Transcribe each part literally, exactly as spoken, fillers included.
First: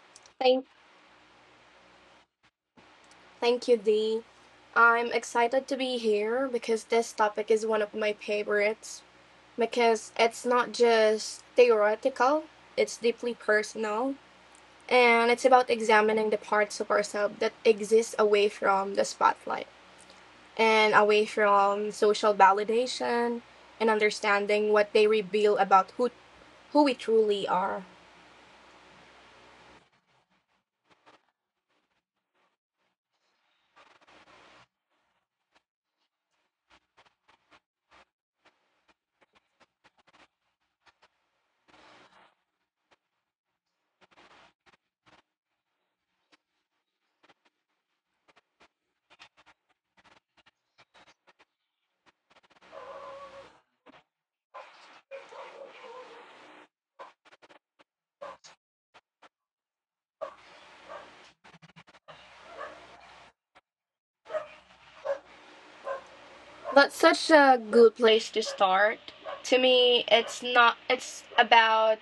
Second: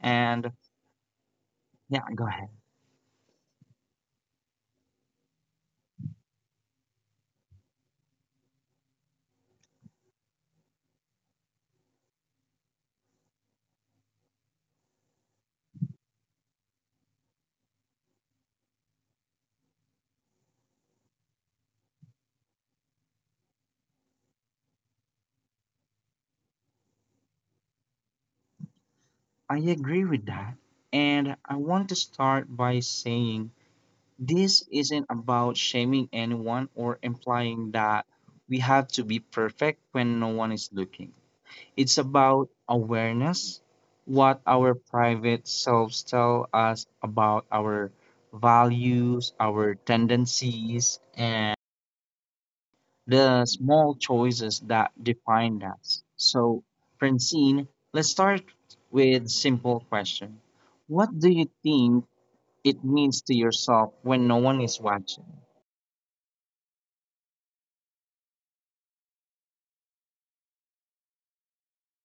And Thank, yeah, go ahead. Thank you, Dee. I'm excited to be here because this topic is one of my favorites. Because it's not just theoretical, it's deeply personal. And it's about examining the parts of ourselves that exist away from the spotlight and away from social validation and understanding what they reveal about who, who we truly are. I agree with that. And I want to start by saying this isn't about shaming anyone or implying that we have to be perfect when no one is looking. It's about awareness, what our private selves tell us about our values, our tendencies, and the small choices that define us. So, Francine, let's start with simple question. What do you think it means to yourself when no one is watching? That's such a good place to start. To me, it's not, it's about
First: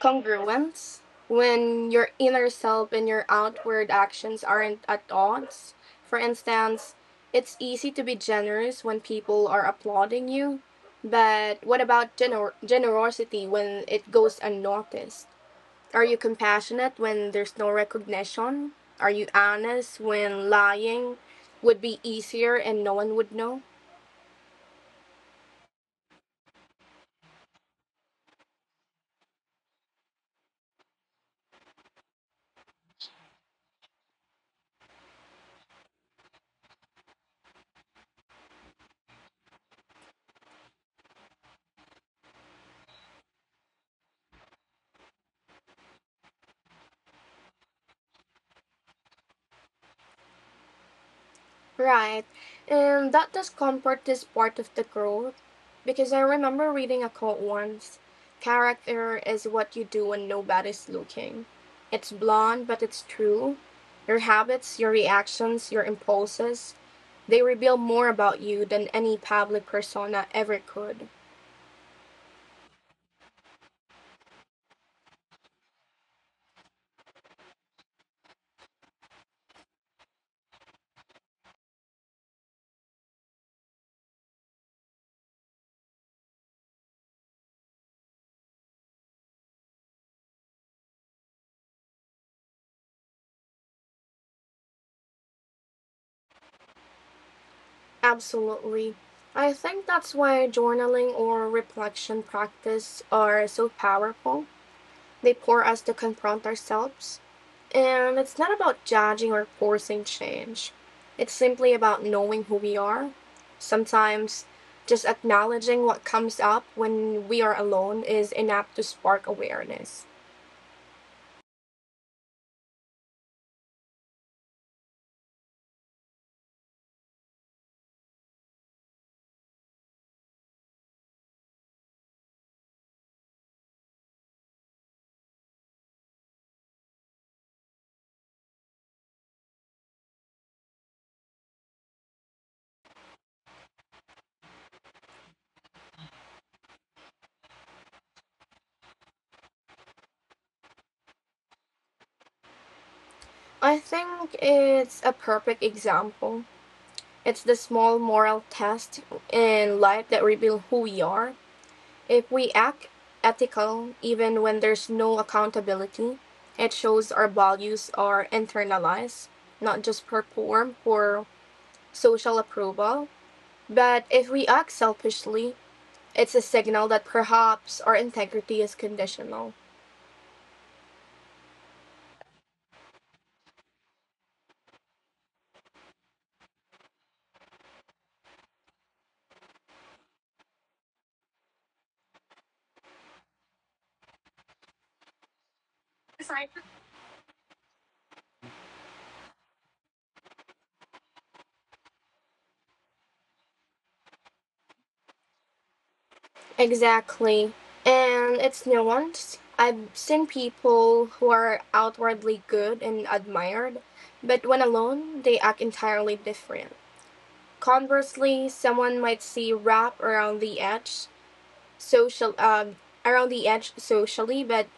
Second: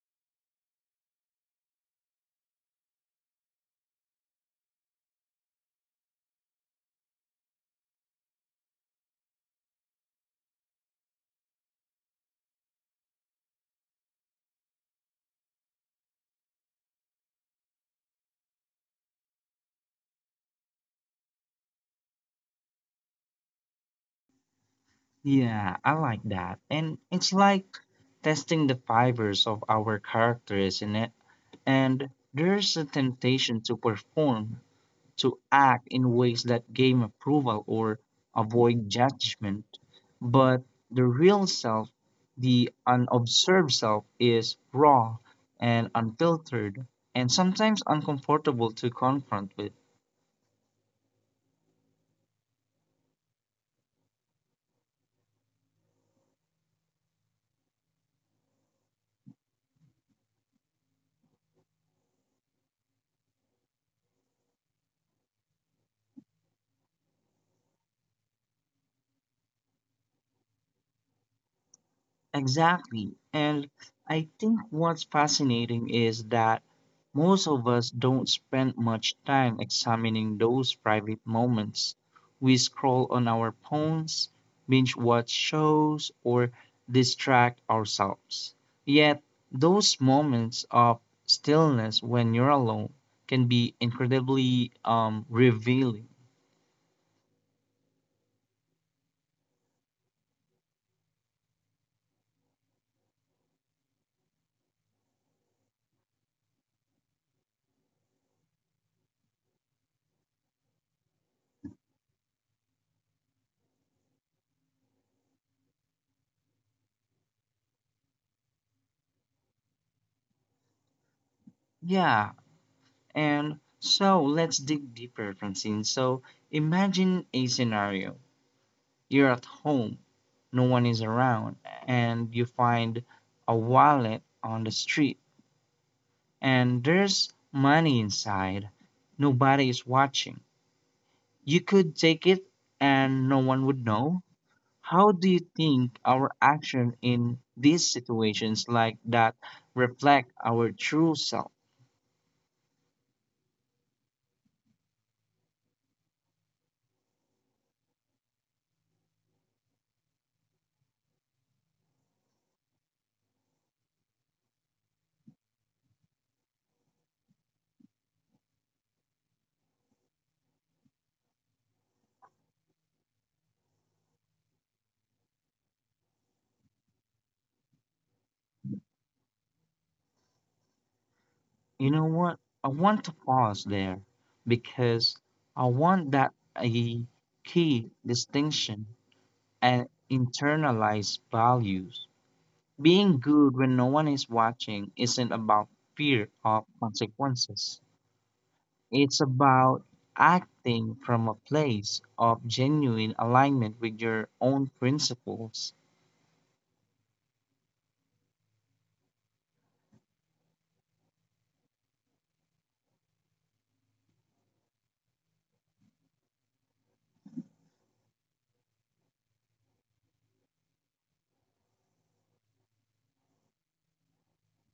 congruence, when your inner self and your outward actions aren't at odds. For instance, it's easy to be generous when people are applauding you, but what about gener- generosity when it goes unnoticed? Are you compassionate when there's no recognition? Are you honest when lying would be easier and no one would know? Yeah, I like that. And it's like testing the fibers of our character, isn't it? And there's a temptation to perform, to act in ways that gain approval or avoid judgment. But the real self, the unobserved self, is raw and unfiltered and sometimes uncomfortable to confront with. Right. And that discomfort is part of the growth. Because I remember reading a quote once. Character is what you do when nobody's looking. It's blonde, but it's true. Your habits, your reactions, your impulses, they reveal more about you than any public persona ever could. Exactly. And I think what's fascinating is that most of us don't spend much time examining those private moments. We scroll on our phones, binge watch shows, or distract ourselves. Yet, those moments of stillness when you're alone can be incredibly um, revealing. Absolutely. I think that's why journaling or reflection practice are so powerful. They pour us to confront ourselves. And it's not about judging or forcing change. It's simply about knowing who we are. Sometimes just acknowledging what comes up when we are alone is enough to spark awareness. Yeah, and so let's dig deeper, Francine. So imagine a scenario you're at home, no one is around, and you find a wallet on the street and there's money inside, nobody is watching. You could take it and no one would know. How do you think our action in these situations like that reflect our true self? I think it's a perfect example. It's the small moral test in life that reveal who we are. If we act ethical even when there's no accountability, it shows our values are internalized, not just performed for social approval. But if we act selfishly, it's a signal that perhaps our integrity is conditional. You know what? I want to pause there because I want that a key distinction and internalized values. Being good when no one is watching isn't about fear of consequences. It's about acting from a place of genuine alignment with your own principles. Exactly. And it's nuanced. I've seen people who are outwardly good and admired, but when alone, they act entirely different. Conversely, someone might see rap around the edge social um, around the edge socially, but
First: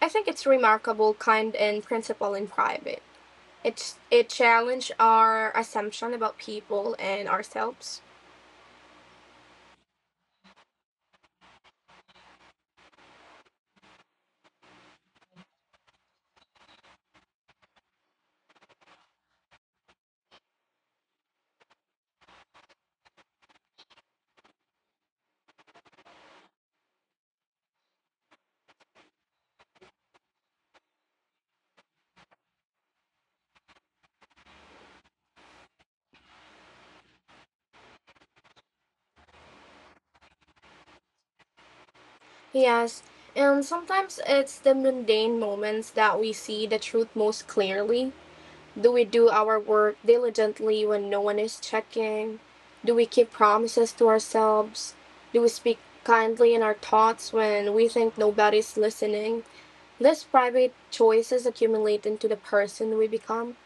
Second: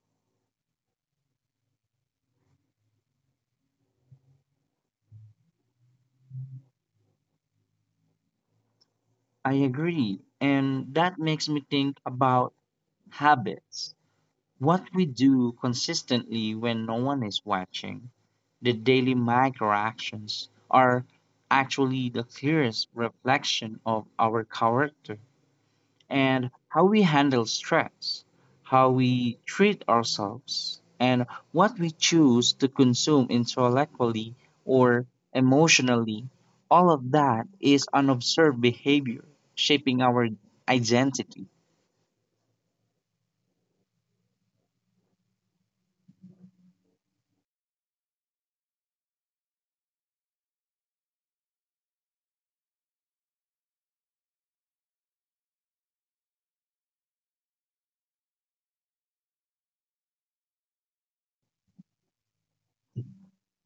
I think it's remarkable, kind in principle in private. It it challenged our assumption about people and ourselves. I agree, and that makes me think about habits. What we do consistently when no one is watching. The daily microactions are actually the clearest reflection of our character and how we handle stress, how we treat ourselves, and what we choose to consume intellectually or emotionally. All of that is unobserved behavior shaping our identity. Yes, and sometimes it's the mundane moments that we see the truth most clearly. Do we do our work diligently when no one is checking? Do we keep promises to ourselves? Do we speak kindly in our thoughts when we think nobody's listening? These private choices accumulate into the person we become.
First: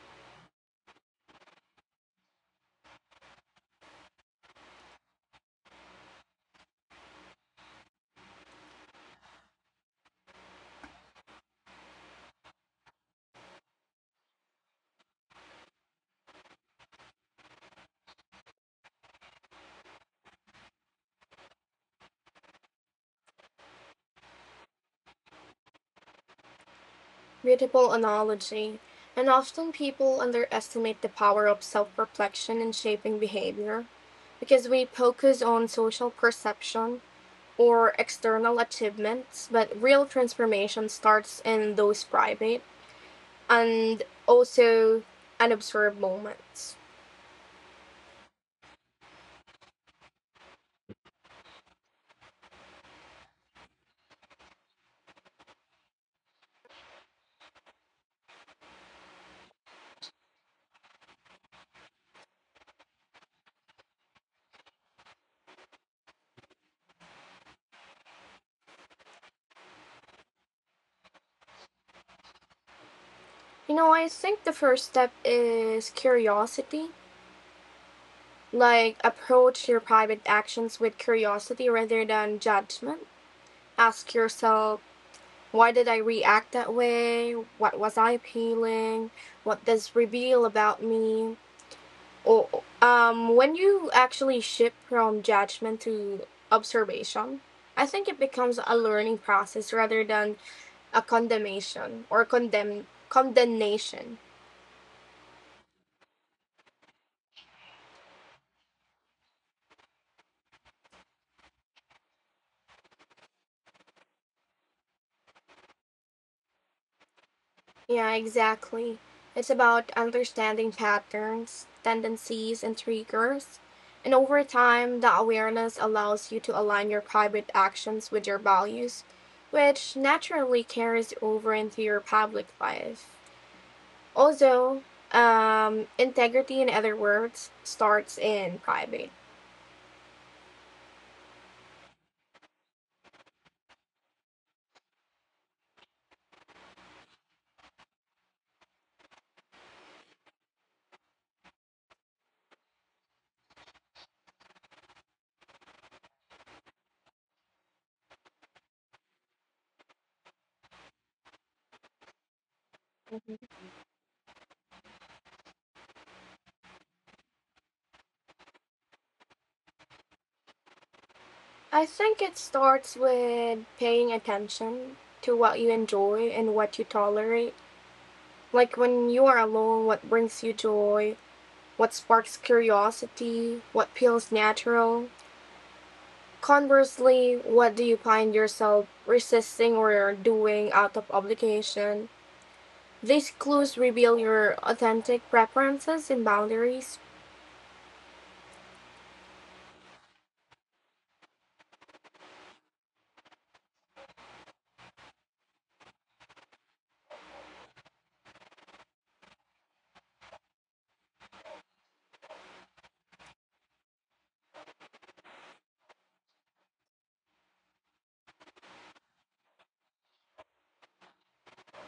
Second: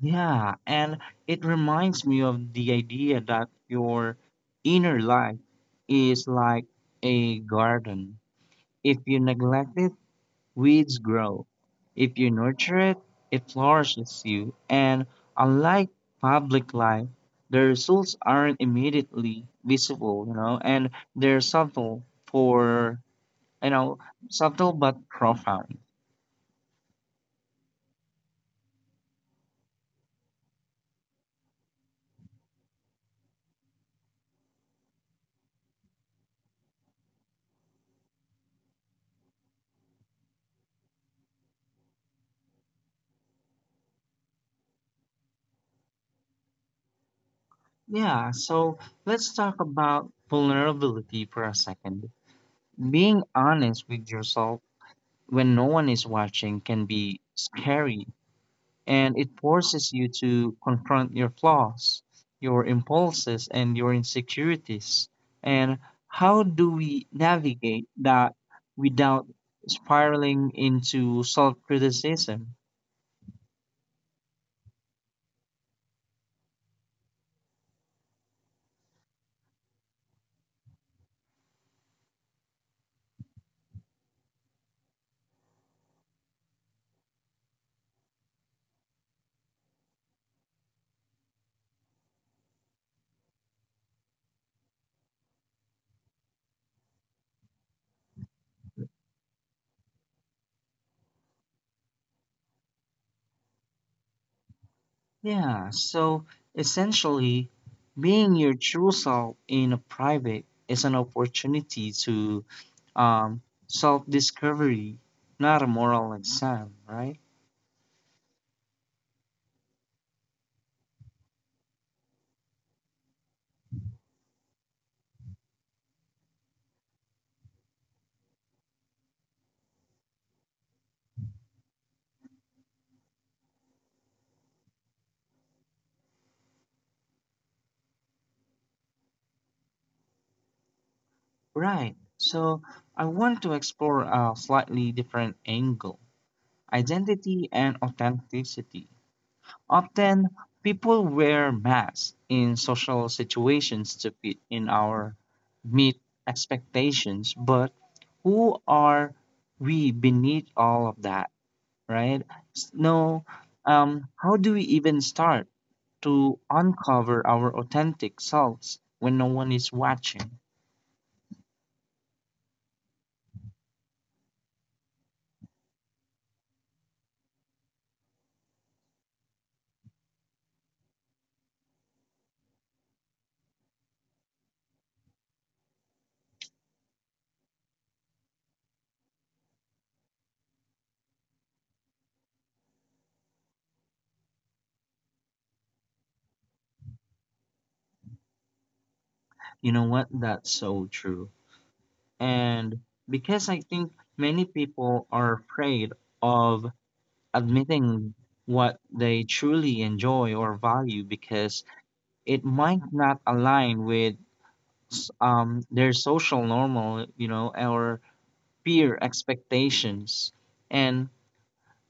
Yeah, and it reminds me of the idea that your inner life is like a garden. If you neglect it, weeds grow. If you nurture it, it flourishes you. And unlike public life, the results aren't immediately visible, you know, and they're subtle for, you know, subtle but profound. Beautiful analogy. And often people underestimate the power of self reflection in shaping behavior because we focus on social perception or external achievements, but real transformation starts in those private and also unobserved moments. Yeah, so let's talk about vulnerability for a second. Being honest with yourself when no one is watching can be scary, and it forces you to confront your flaws, your impulses, and your insecurities. And how do we navigate that without spiraling into self criticism? You know, I think the first step is curiosity. Like, approach your private actions with curiosity rather than judgment. Ask yourself, why did I react that way? What was I feeling? What does this reveal about me? Or um, When you actually shift from judgment to observation, I think it becomes a learning process rather than a condemnation or condemn condemnation. Yeah, so essentially, being your true self in a private is an opportunity to um, self discovery, not a moral exam, right? Yeah, exactly. It's about understanding patterns, tendencies, and triggers. And over time, the awareness allows you to align your private actions with your values, which naturally carries over into your public life. Also, um, integrity, in other words, starts in private. Right. So I want to explore a slightly different angle identity and authenticity. Often, people wear masks in social situations to fit in our meet expectations, but who are we beneath all of that, right? S- No, um, how do we even start to uncover our authentic selves when no one is watching? I think it starts with paying attention to what you enjoy and what you tolerate. Like when you are alone, what brings you joy, what sparks curiosity, what feels natural. Conversely, what do you find yourself resisting or doing out of obligation? These clues reveal your authentic preferences and boundaries. You know what? That's so true. And because I think many people are afraid of admitting what they truly enjoy or value because it might not align with s- um, their social normal, you know, or peer expectations. And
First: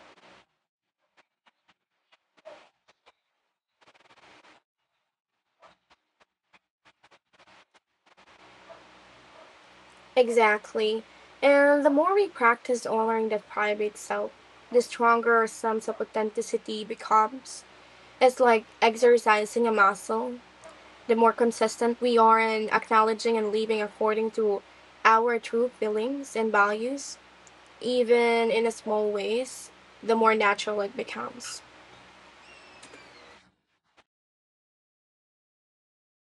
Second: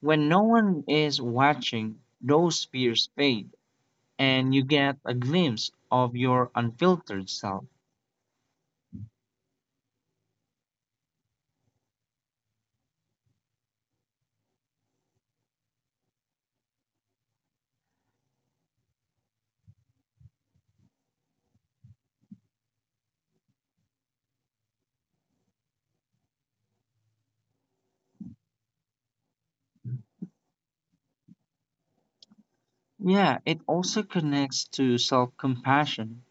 when no one is watching, those fears fade and you get a glimpse of your unfiltered self. Exactly. And the more we practice honoring that private self, the stronger our sense of authenticity becomes. It's like exercising a muscle. The more consistent we are in acknowledging and living according to our true feelings and values, even in small ways, the more natural it becomes. Yeah, it also connects to self compassion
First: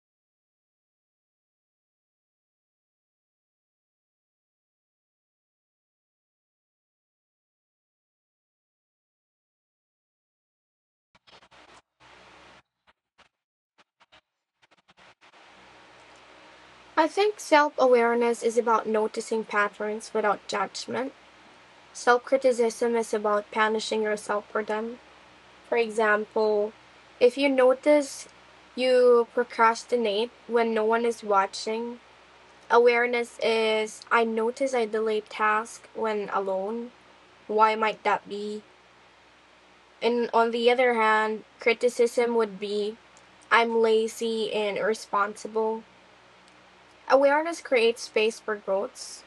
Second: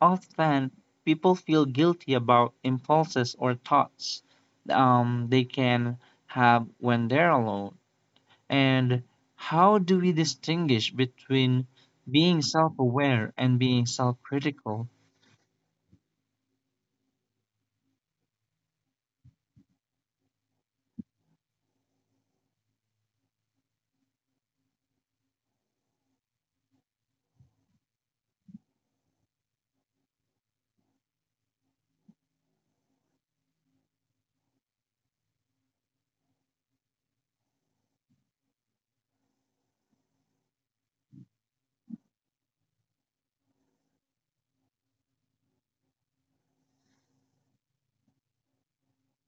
often people feel guilty about impulses or thoughts um, they can have when they're alone. And how do we distinguish between being self aware and being self critical? I think self awareness is about noticing patterns without judgment. Self criticism is about punishing yourself for them. For example, if you notice you procrastinate when no one is watching, awareness is I notice I delay tasks when alone. Why might that be? And on the other hand, criticism would be I'm lazy and irresponsible. Awareness creates space for growth,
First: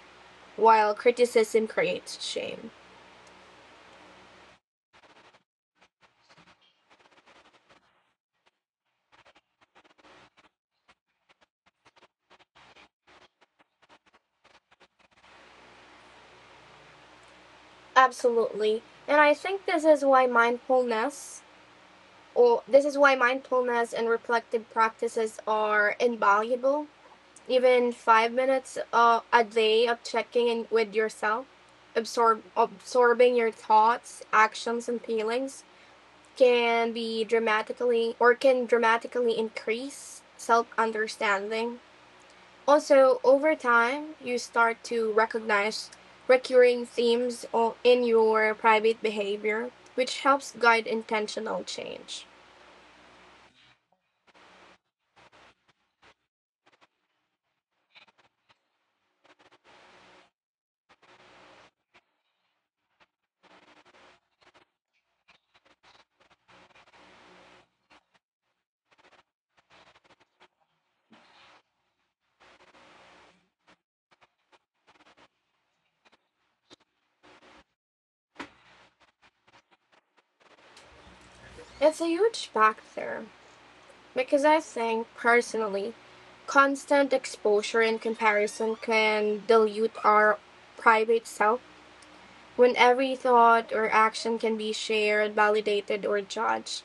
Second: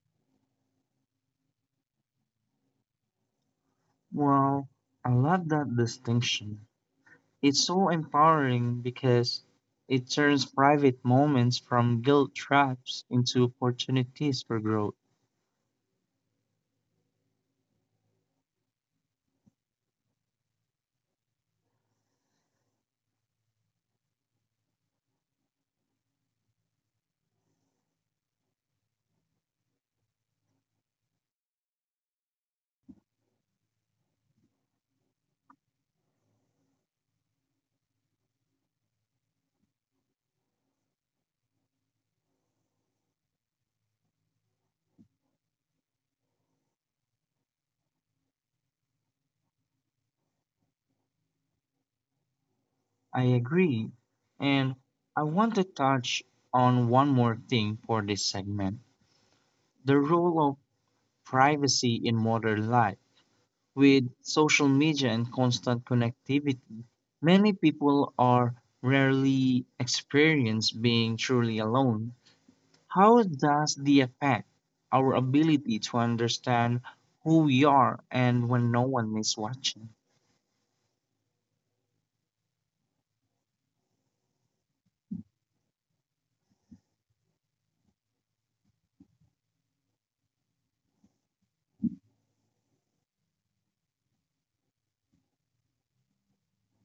while criticism creates shame. Well, I love that distinction. It's so empowering because it turns private moments from guilt traps into opportunities for growth. Absolutely. And I think this is why mindfulness Or this is why mindfulness and reflective practices are invaluable. Even five minutes uh, a day of checking in with yourself, absorb absorbing your thoughts, actions, and feelings can be dramatically or can dramatically increase self understanding. Also, over time, you start to recognize recurring themes in your private behavior, which helps guide intentional change. I agree. And I want to touch on one more thing for this segment the role of privacy in modern life. With social media and constant connectivity, many people are rarely experience being truly alone. How does the affect our ability to understand who we are and when no one is watching? It's a huge factor because I think personally, constant exposure and comparison can dilute our private self. When every thought or action can be shared, validated, or judged,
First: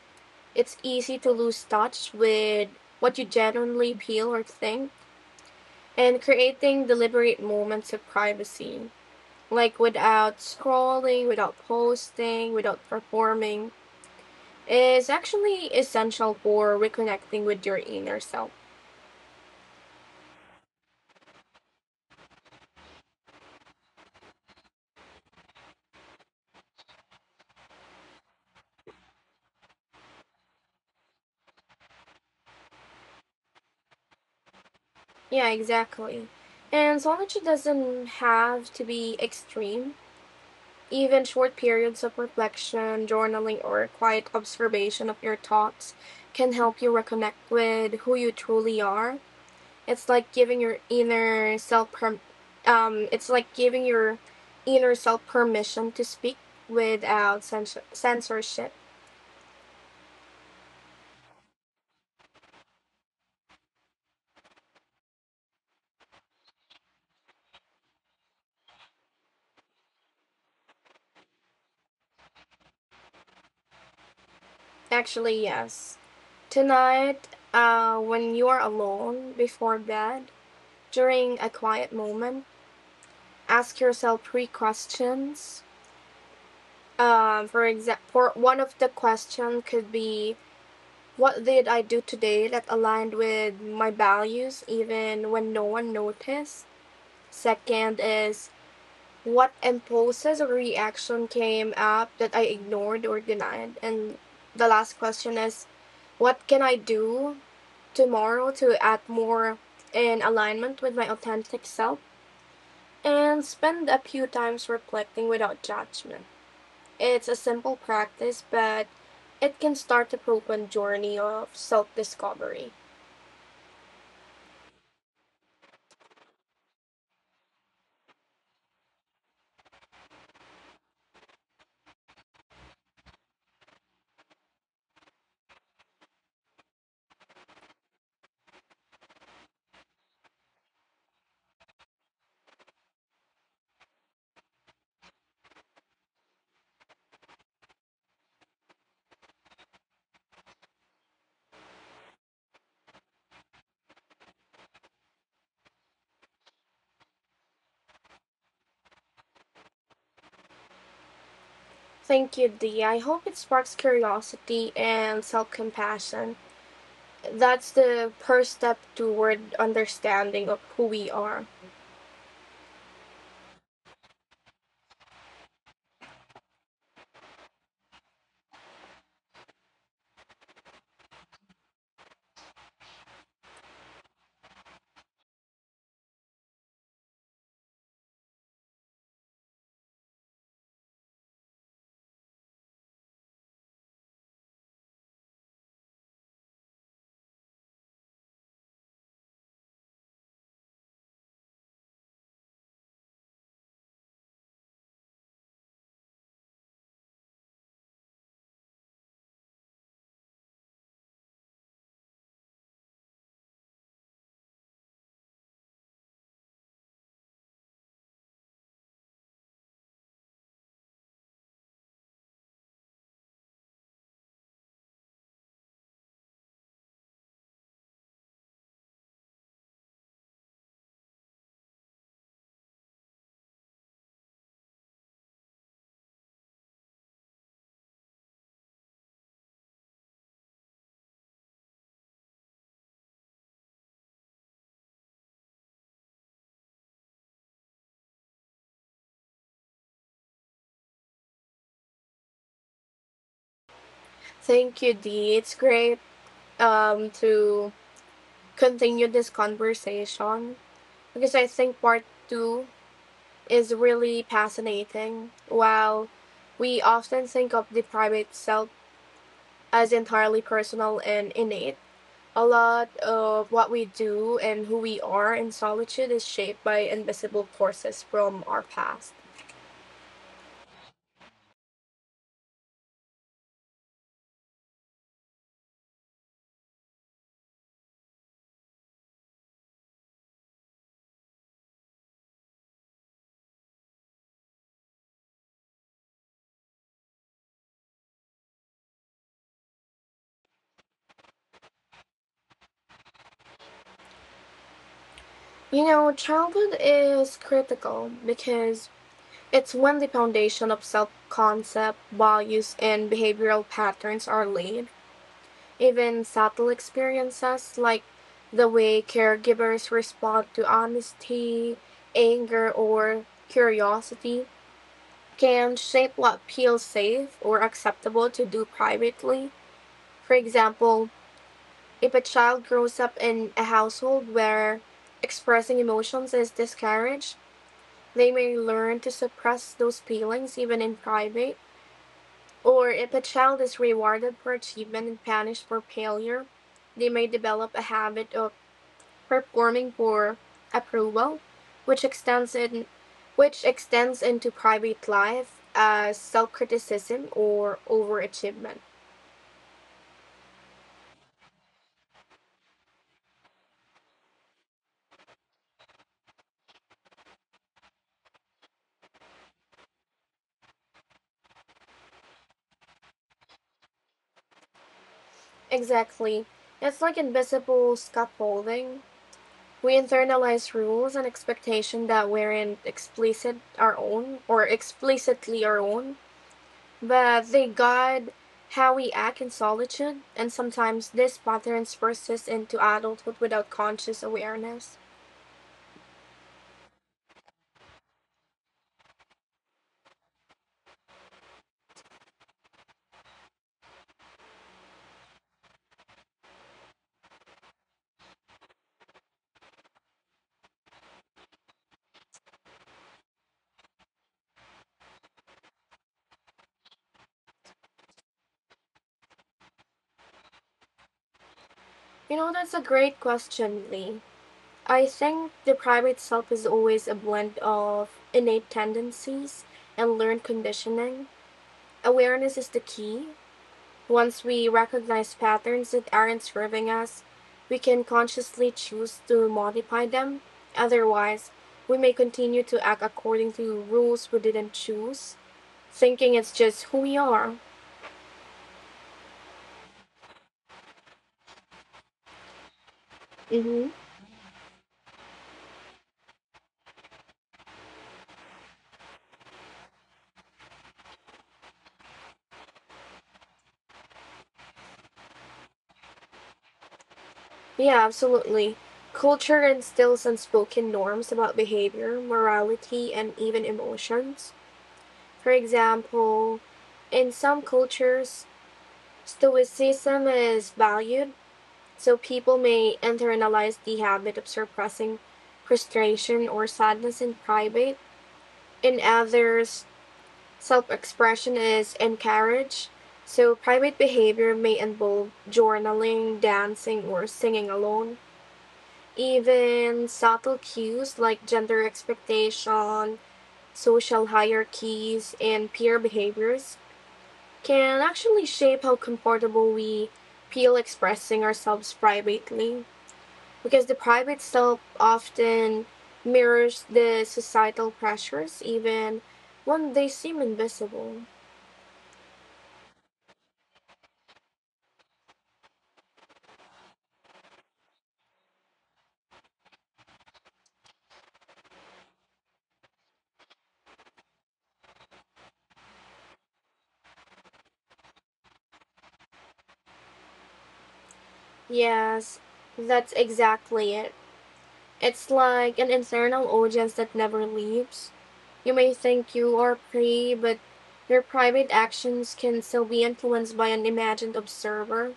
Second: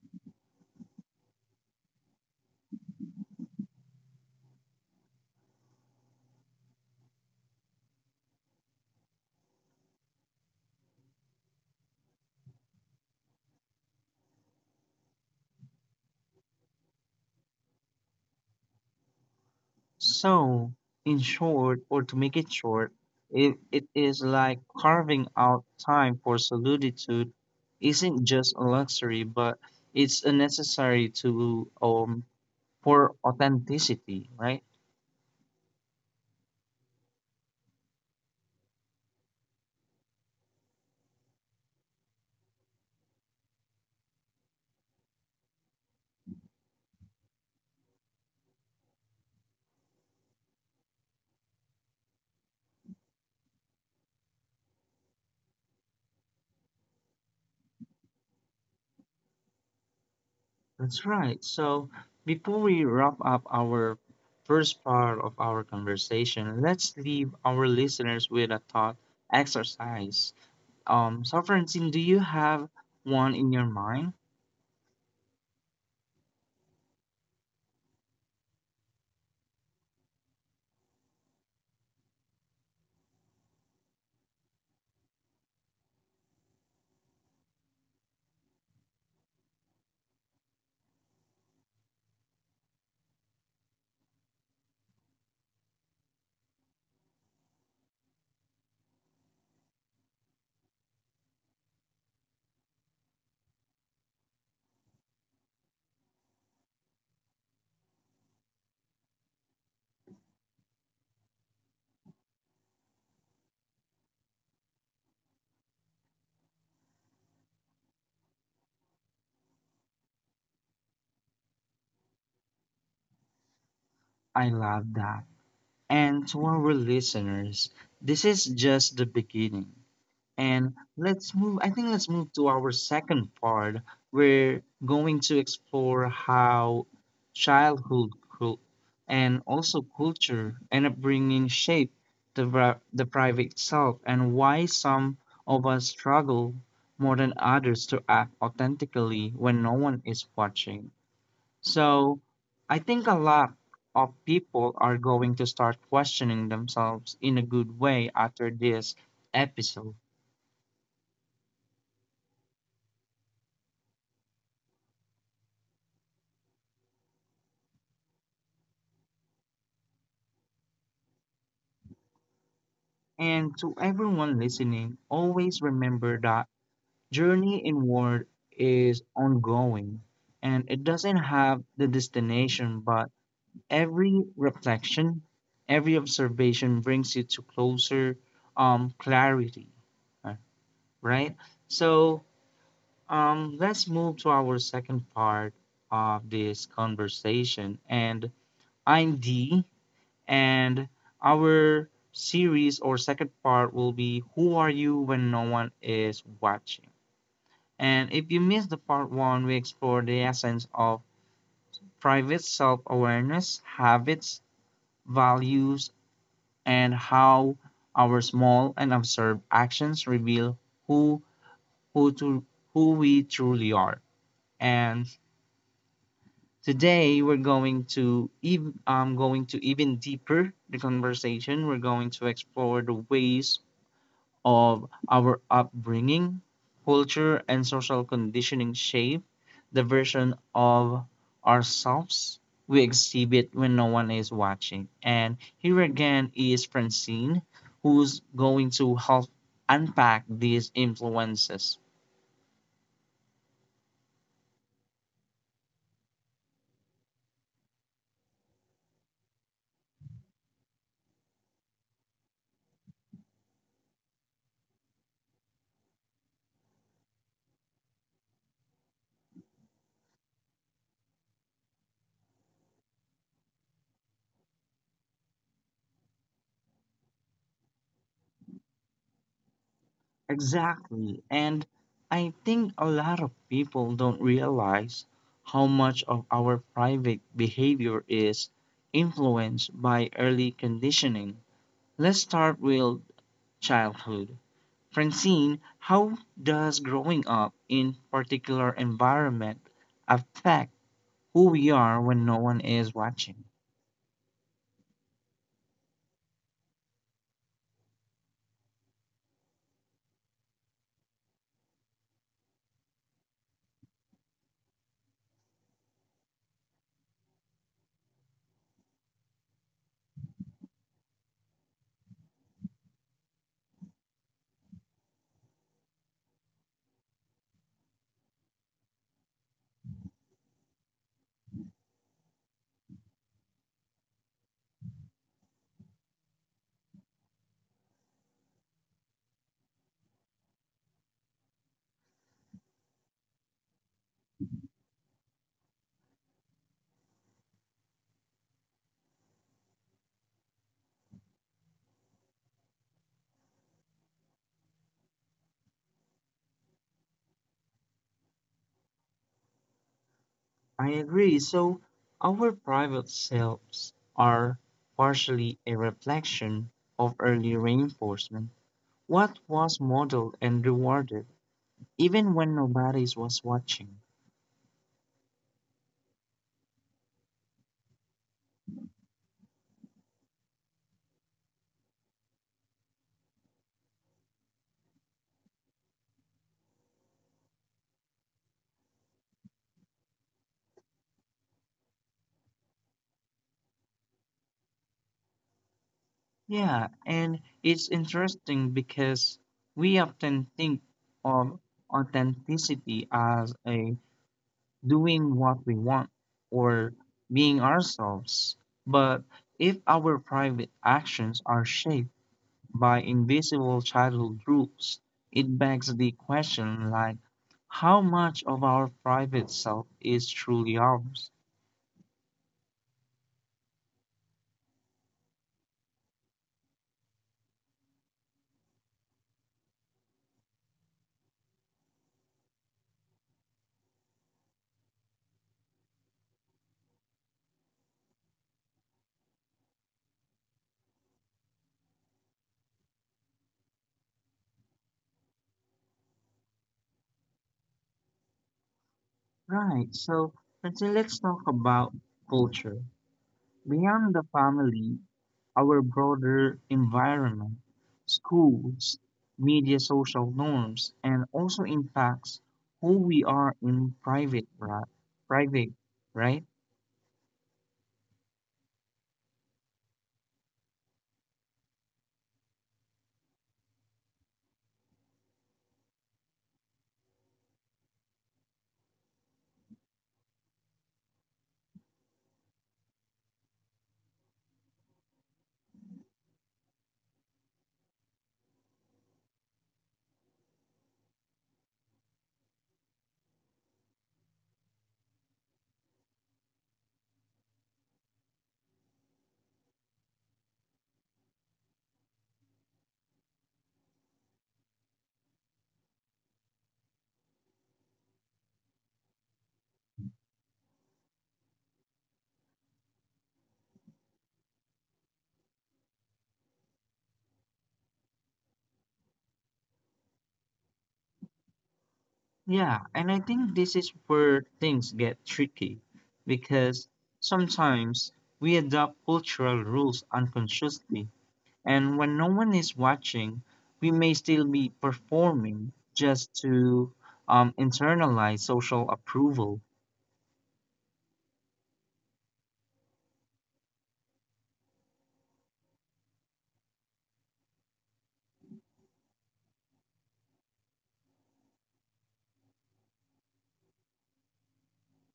it's easy to lose touch with what you genuinely feel or think and creating deliberate moments of privacy. Like without scrolling, without posting, without performing, is actually essential for reconnecting with your inner self. So, in short, or to make it short, it, it is like carving out time for solitude isn't just a luxury, but it's a necessary to um for authenticity, right? Yeah, exactly. And solitude doesn't have to be extreme. Even short periods of reflection, journaling, or quiet observation of your thoughts can help you reconnect with who you truly are. It's like giving your inner self per. Um, it's like giving your inner self permission to speak without cens- censorship. That's right. So, before we wrap up our first part of our conversation, let's leave our listeners with a thought exercise. Um, so Francine, do you have one in your mind? Actually, yes. Tonight, uh, when you are alone before bed, during a quiet moment, ask yourself three questions. Um, for example, one of the questions could be, "What did I do today that aligned with my values, even when no one noticed?" Second is, "What impulses or reaction came up that I ignored or denied?" And the last question is, "What can I do tomorrow to act more in alignment with my authentic self and spend a few times reflecting without judgment." It's a simple practice, but it can start a profound journey of self discovery. I love that. And to our listeners, this is just the beginning. And let's move, I think let's move to our second part. We're going to explore how childhood cul- and also culture and upbringing shape the, pri- the private self and why some of us struggle more than others to act authentically when no one is watching. So I think a lot of people are going to start questioning themselves in a good way after this episode. Thank you, Dee. I hope it sparks curiosity and self compassion. That's the first step toward understanding of who we are. And to everyone listening, always remember that journey inward is ongoing and it doesn't have the destination, but every reflection, every observation brings you to closer um clarity, uh, right? So Um, let's move to our second part of this conversation. And I'm Dee, and our series or second part will be Who Are You When No One Is Watching? And if you missed the part one, we explore the essence of private self awareness, habits, values, and how our small and observed actions reveal who who to who we truly are. And today we're going to ev- I'm going to even deeper the conversation. We're going to explore the ways of our upbringing, culture, and social conditioning shape the version of ourselves we exhibit when no one is watching. And here again is Francine, who's going to help unpack these influences. Thank you, Dee. It's great um, to continue this conversation, because I think part two is really fascinating. While we often think of the private self as entirely personal and innate, a lot of what we do and who we are in solitude is shaped by invisible forces from our past. Exactly. And I think a lot of people don't realize how much of our private behavior is influenced by early conditioning. Let's start with childhood. Francine, how does growing up in particular environment affect who we are when no one is watching? You know, childhood is critical because it's when the foundation of self concept, values, and behavioral patterns are laid. Even subtle experiences like the way caregivers respond to honesty, anger, or curiosity can shape what feels safe or acceptable to do privately. For example, if a child grows up in a household where expressing emotions is discouraged, they may learn to suppress those feelings even in private. Or if a child is rewarded for achievement and punished for failure, they may develop a habit of performing for approval, which extends in which extends into private life as self-criticism or overachievement. I agree. So our private selves are partially a reflection of early reinforcement. What was modeled and rewarded, even when nobody was watching. Exactly. It's like invisible scaffolding. We internalize rules and expectations that weren't explicit our own or explicitly our own, but they guide how we act in solitude, and sometimes these patterns persist into adulthood without conscious awareness. Yeah, and it's interesting because we often think of authenticity as a doing what we want or being ourselves. But if our private actions are shaped by invisible childhood rules, it begs the question like how much of our private self is truly ours? You know, that's a great question, Lee. I think the private self is always a blend of innate tendencies and learned conditioning. Awareness is the key. Once we recognize patterns that aren't serving us, we can consciously choose to modify them. Otherwise, we may continue to act according to rules we didn't choose, thinking it's just who we are. Right. So, Francine, let's talk about culture. Mm-hmm. Beyond the family, our broader environment, schools, media, social norms, and also impacts who we are in private, right? Private, right? Yeah, absolutely. Culture instills unspoken norms about behavior, morality, and even emotions. For example, in some cultures, stoicism is valued, so people may internalize the habit of suppressing frustration or sadness in private. In others, self expression is encouraged, so private behavior may involve journaling, dancing, or singing alone. Even subtle cues like gender expectation, social hierarchies, and peer behaviors can actually shape how comfortable we feel expressing ourselves privately. Because the private self often mirrors the societal pressures, even when they seem invisible. Yeah. And I think this is where things get tricky because sometimes we adopt cultural rules unconsciously. And when no one is watching, we may still be performing just to um, internalize social approval. Yes, that's exactly it. It's like an internal audience that never leaves. You may think you are free, but your private actions can still be influenced by an imagined observer,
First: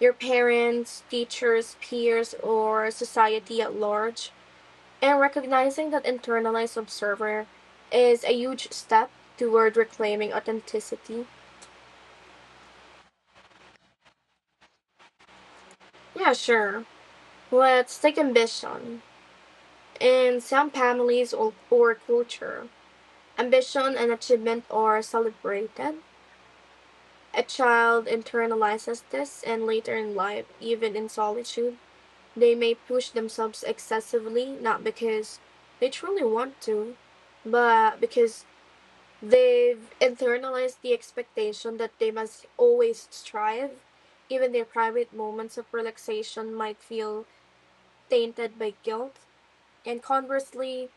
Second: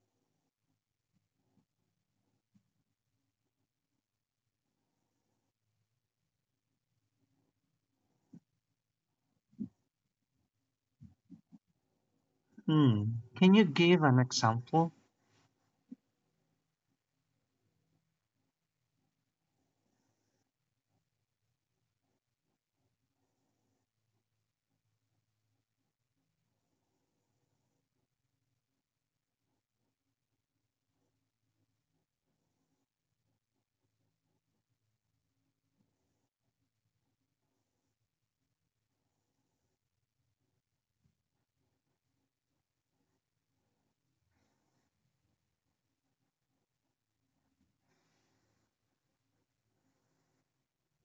your parents, teachers, peers, or society at large. And recognizing that internalized observer is a huge step toward reclaiming authenticity. Hmm. Can you give an example? Yeah, sure. Let's take ambition. In some families or, or culture, ambition and achievement are celebrated. A child internalizes this, and later in life, even in solitude, they may push themselves excessively, not because they truly want to, but because they've internalized the expectation that they must always strive. Even their private moments of relaxation might feel tainted by guilt. And conversely,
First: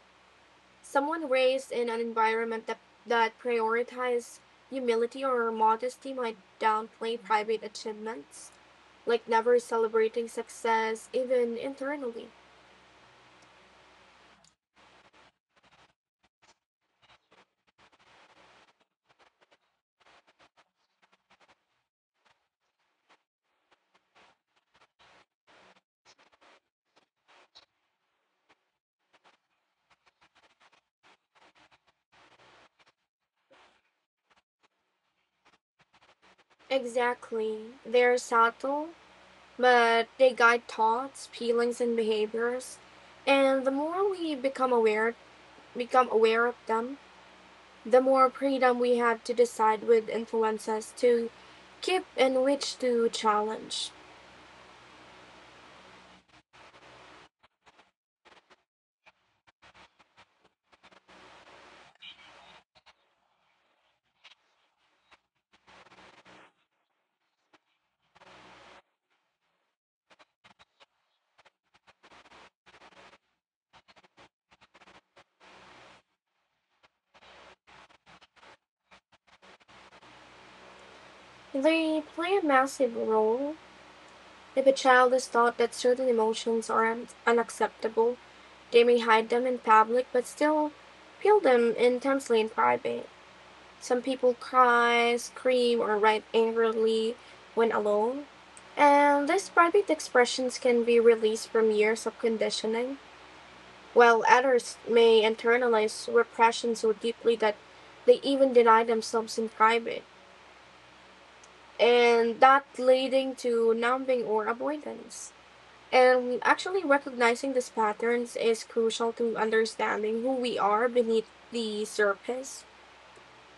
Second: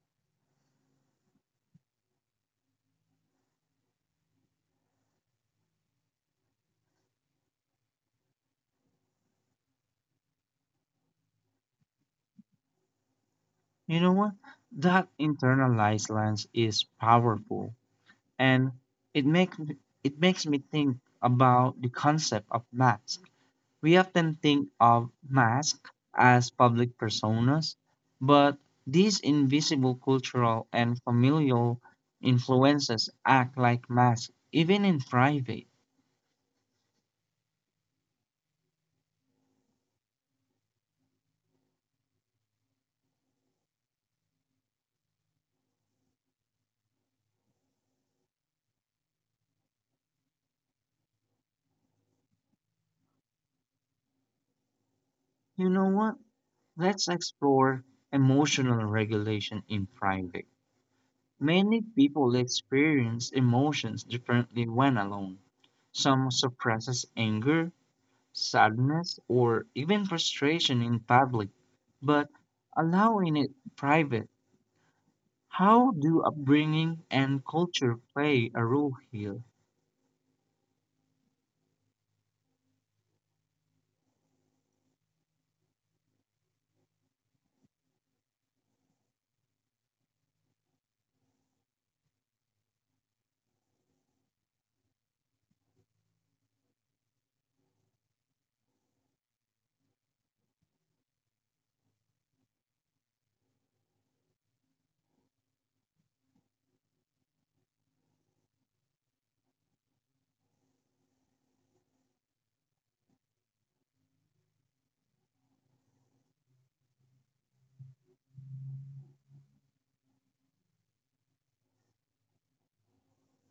someone raised in an environment that, that prioritizes humility or modesty might downplay private achievements like never celebrating success even internally. You know what? That internalized lens is powerful, and it makes it makes me think about the concept of math. We often think of masks as public personas, but these invisible cultural and familial influences act like masks even in private. Exactly. They're subtle, but they guide thoughts, feelings, and behaviors. And the more we become aware, become aware of them, the more freedom we have to decide with influences to keep and which to challenge. You know what? Let's explore emotional regulation in private. Many people experience emotions differently when alone. Some suppresses anger, sadness, or even frustration in public, but allowing it private. How do upbringing and culture play a role here? They play a massive role. If a child is taught that certain emotions are unacceptable, they may hide them in public, but still feel them intensely in private. Some people cry, scream, or write angrily when alone, and these private expressions can be released from years of conditioning, while others may internalize repression so deeply that they even deny themselves in private, and that leading to numbing or avoidance. And actually recognizing these patterns is crucial to understanding who we are beneath the surface.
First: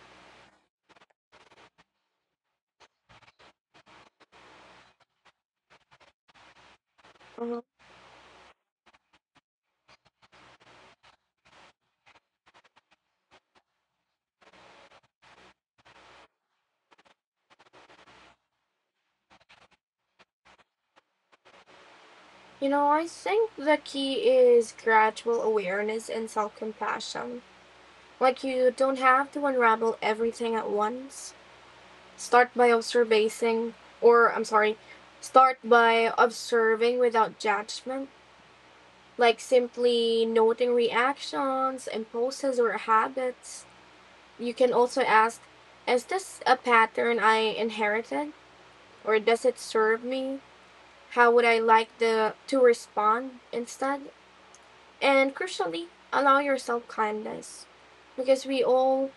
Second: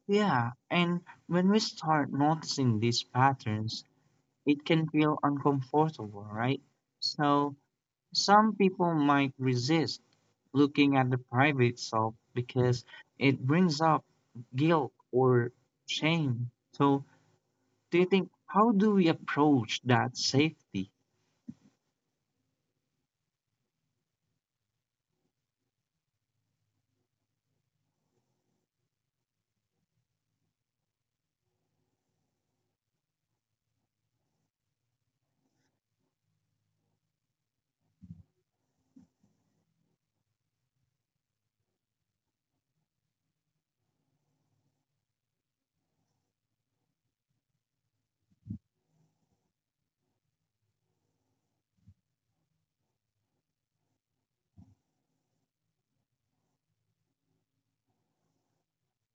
Yeah, and when we start noticing these patterns, it can feel uncomfortable, right? So, Mhm. some people might resist looking at the private self because it brings up guilt or shame. So, do you think how do we approach that safety? You know, I think the key is gradual awareness and self compassion. Like, you don't have to unravel everything at once. Start by observing, or I'm sorry, Start by observing without judgment, like simply noting reactions, impulses, or habits. You can also ask, is this a pattern I inherited? Or does it serve me? How would I like the to respond instead? And crucially, allow yourself kindness. Because we all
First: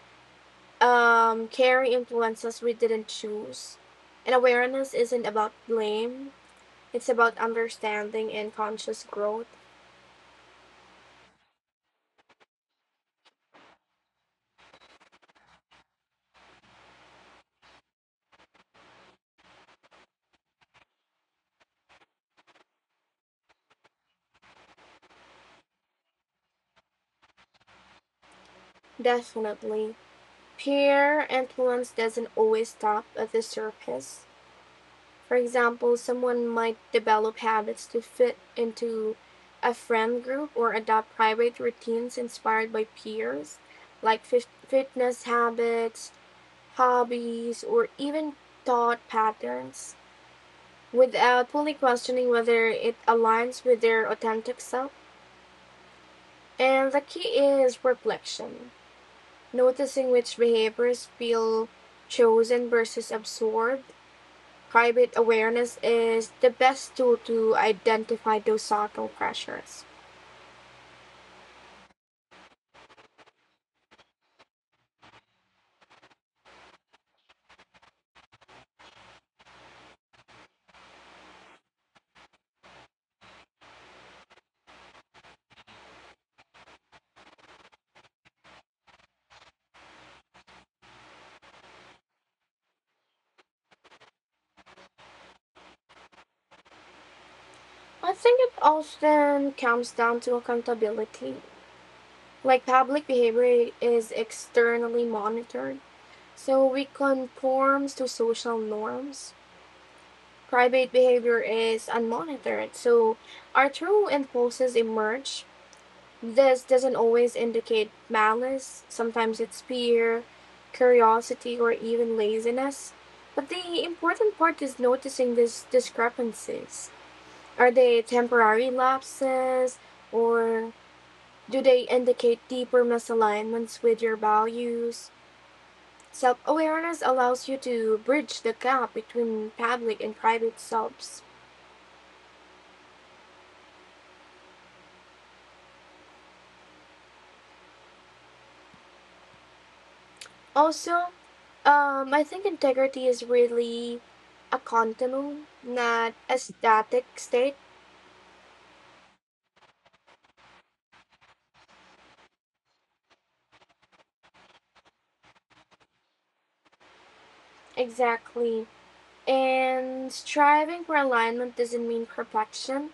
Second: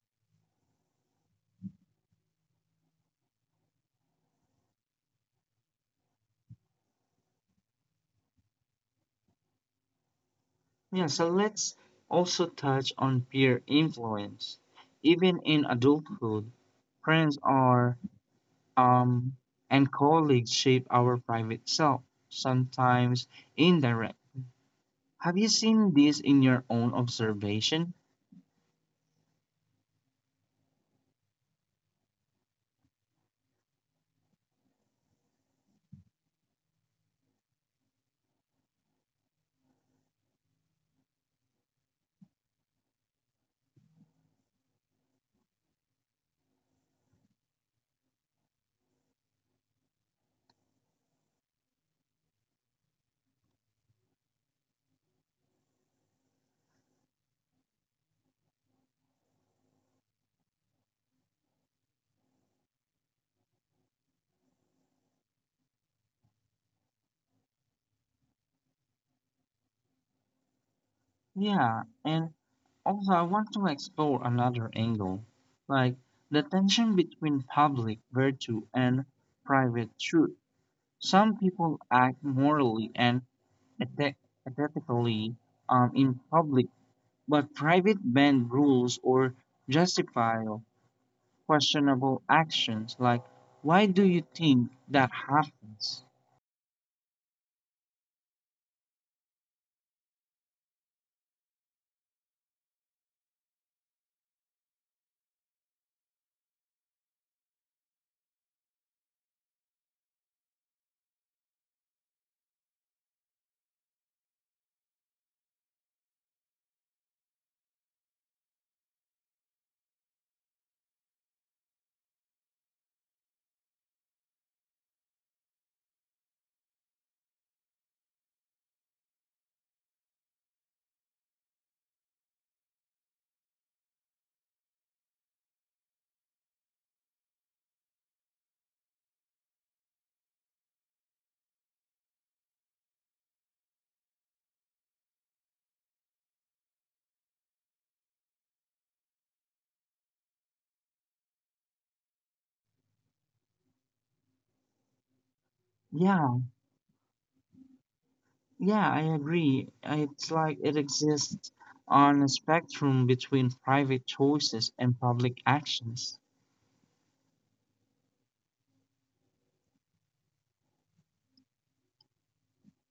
um, carry influences we didn't choose. And awareness isn't about blame, it's about understanding and conscious growth. Yeah, so let's also touch on peer influence. Even in adulthood, Friends are um and colleagues shape our private self, sometimes indirect. Have you seen this in your own observation? Definitely. Peer influence doesn't always stop at the surface. For example, someone might develop habits to fit into a friend group or adopt private routines inspired by peers, like fit- fitness habits, hobbies, or even thought patterns, without fully questioning whether it aligns with their authentic self. And the key is reflection, noticing which behaviors feel chosen versus absorbed. Private awareness is the best tool to identify those subtle pressures. Yeah, and also I want to explore another angle, like the tension between public virtue and private truth. Some people act morally and eth- ethically um, in public, but private bend rules or justify questionable actions like why do you think that happens. I think it often comes down to accountability. Like, public behavior is externally monitored, so we conform to social norms. Private behavior is unmonitored, so our true impulses emerge. This doesn't always indicate malice, sometimes it's fear, curiosity, or even laziness. But the important part is noticing these discrepancies. Are they temporary lapses, or do they indicate deeper misalignments with your values? Self awareness allows you to bridge the gap between public and private selves. Also, um, I think integrity is really a continuum, not Yeah, a static state. yeah, I agree, it's like it exists on a spectrum between private choices and public actions. Exactly. And striving for alignment doesn't mean perfection,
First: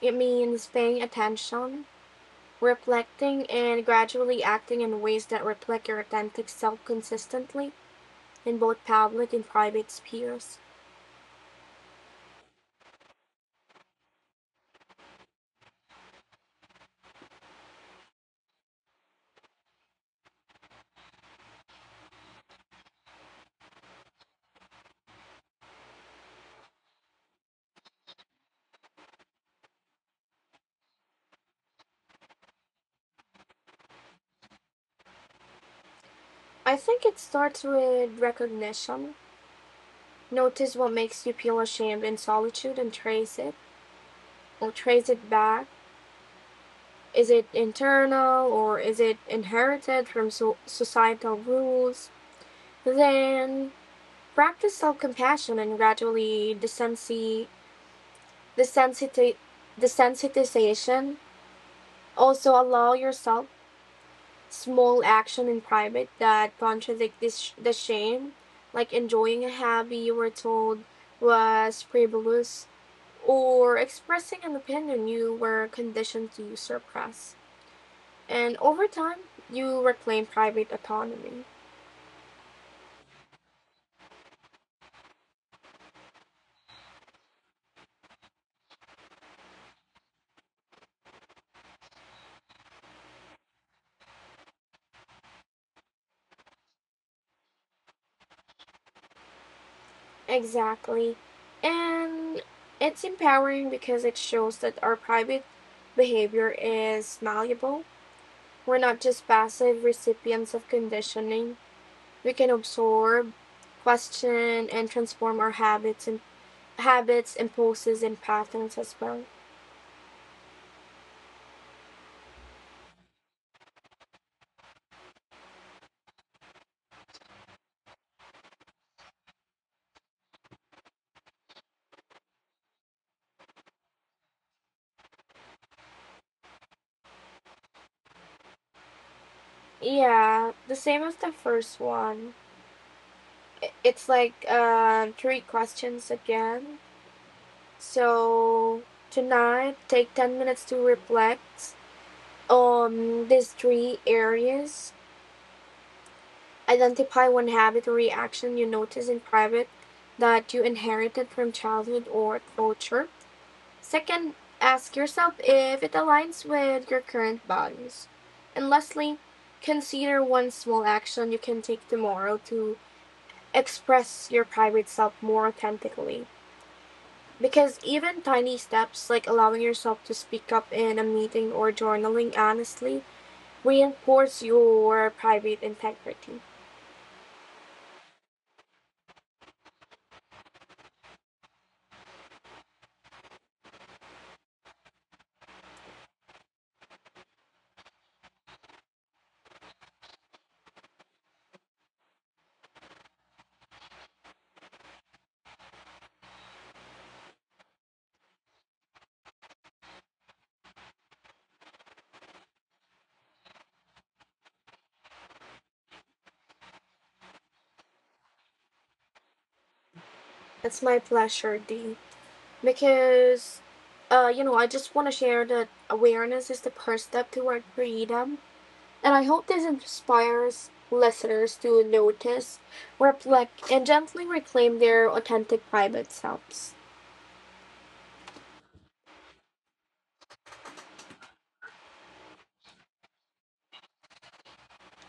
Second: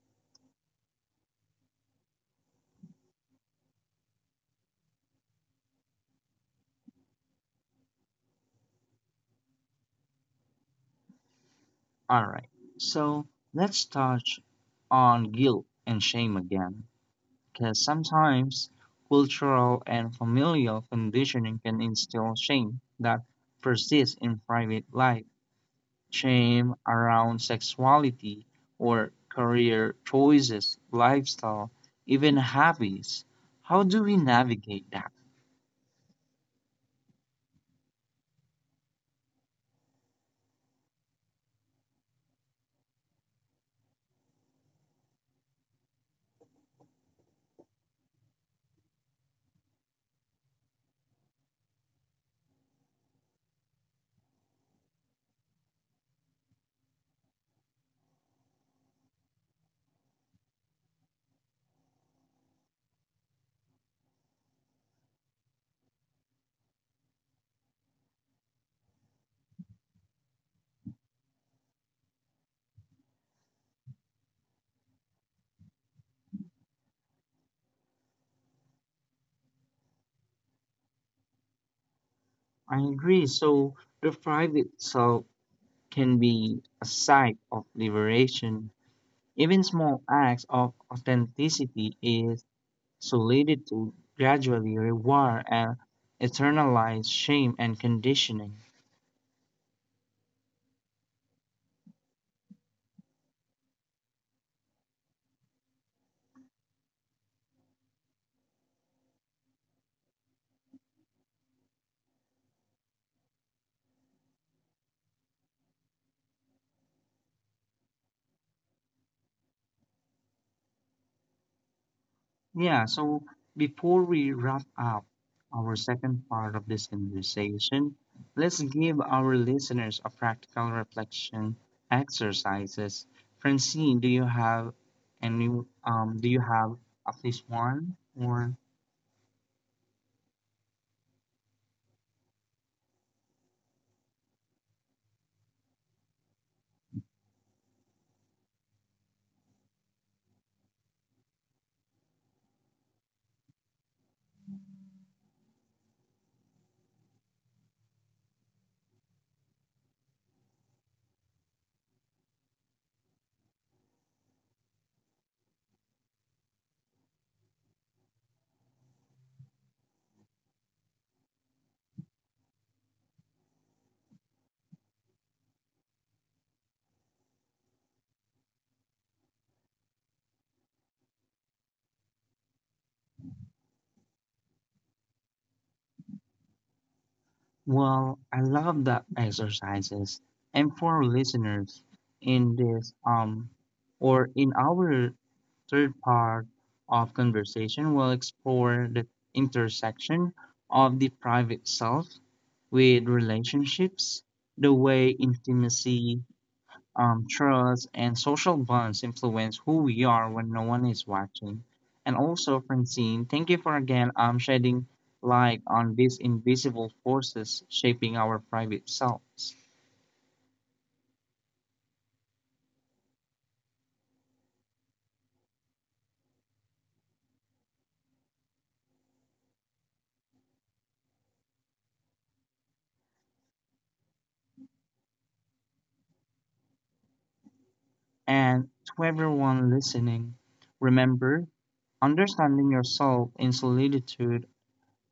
it means paying attention, reflecting, and gradually acting in ways that reflect your authentic self consistently in both public and private spheres. All right, so let's touch on guilt and shame again because sometimes cultural and familial conditioning can instill shame that persists in private life shame around sexuality or career choices, lifestyle, even hobbies. How do we navigate that? I think it starts with recognition. Notice what makes you feel ashamed in solitude and trace it, or trace it back. Is it internal or is it inherited from so- societal rules? Then practice self compassion and gradually desensi- desensiti- desensitization. Also, allow yourself small action in private that contradict this sh- the shame, like enjoying a hobby you were told was frivolous or expressing an opinion you were conditioned to suppress. And over time, you reclaim private autonomy. I agree. So the private self can be a site of liberation. Even small acts of authenticity is solidity to gradually reward and eternalize shame and conditioning. Exactly. And it's empowering because it shows that our private behavior is malleable. We're not just passive recipients of conditioning. We can absorb, question, and transform our habits and habits, impulses, and patterns as well. Yeah, so before we wrap up our second part of this conversation, let's give our listeners a practical reflection exercises. Francine, do you have any um do you have at least one or Yeah, the same as the first one. It's like uh, three questions again. So tonight, take ten minutes to reflect on these three areas. Identify one habit or reaction you notice in private that you inherited from childhood or culture. Second, ask yourself if it aligns with your current values. And lastly, consider one small action you can take tomorrow to express your private self more authentically. Because even tiny steps like allowing yourself to speak up in a meeting or journaling honestly reinforce your private integrity. well, I love that exercises. And for our listeners in this um or in our third part of conversation will explore the intersection of the private self with relationships, the way intimacy, um, trust, and social bonds influence who we are when no one is watching. And also, Francine, thank you for again um, shedding light on these invisible forces shaping our private selves. It's my pleasure, Dee. Because, uh, you know, I just want to share that awareness is the first step toward freedom. And I hope this inspires listeners to notice, reflect, and gently reclaim their authentic private selves. And to everyone listening, remember, understanding yourself in solitude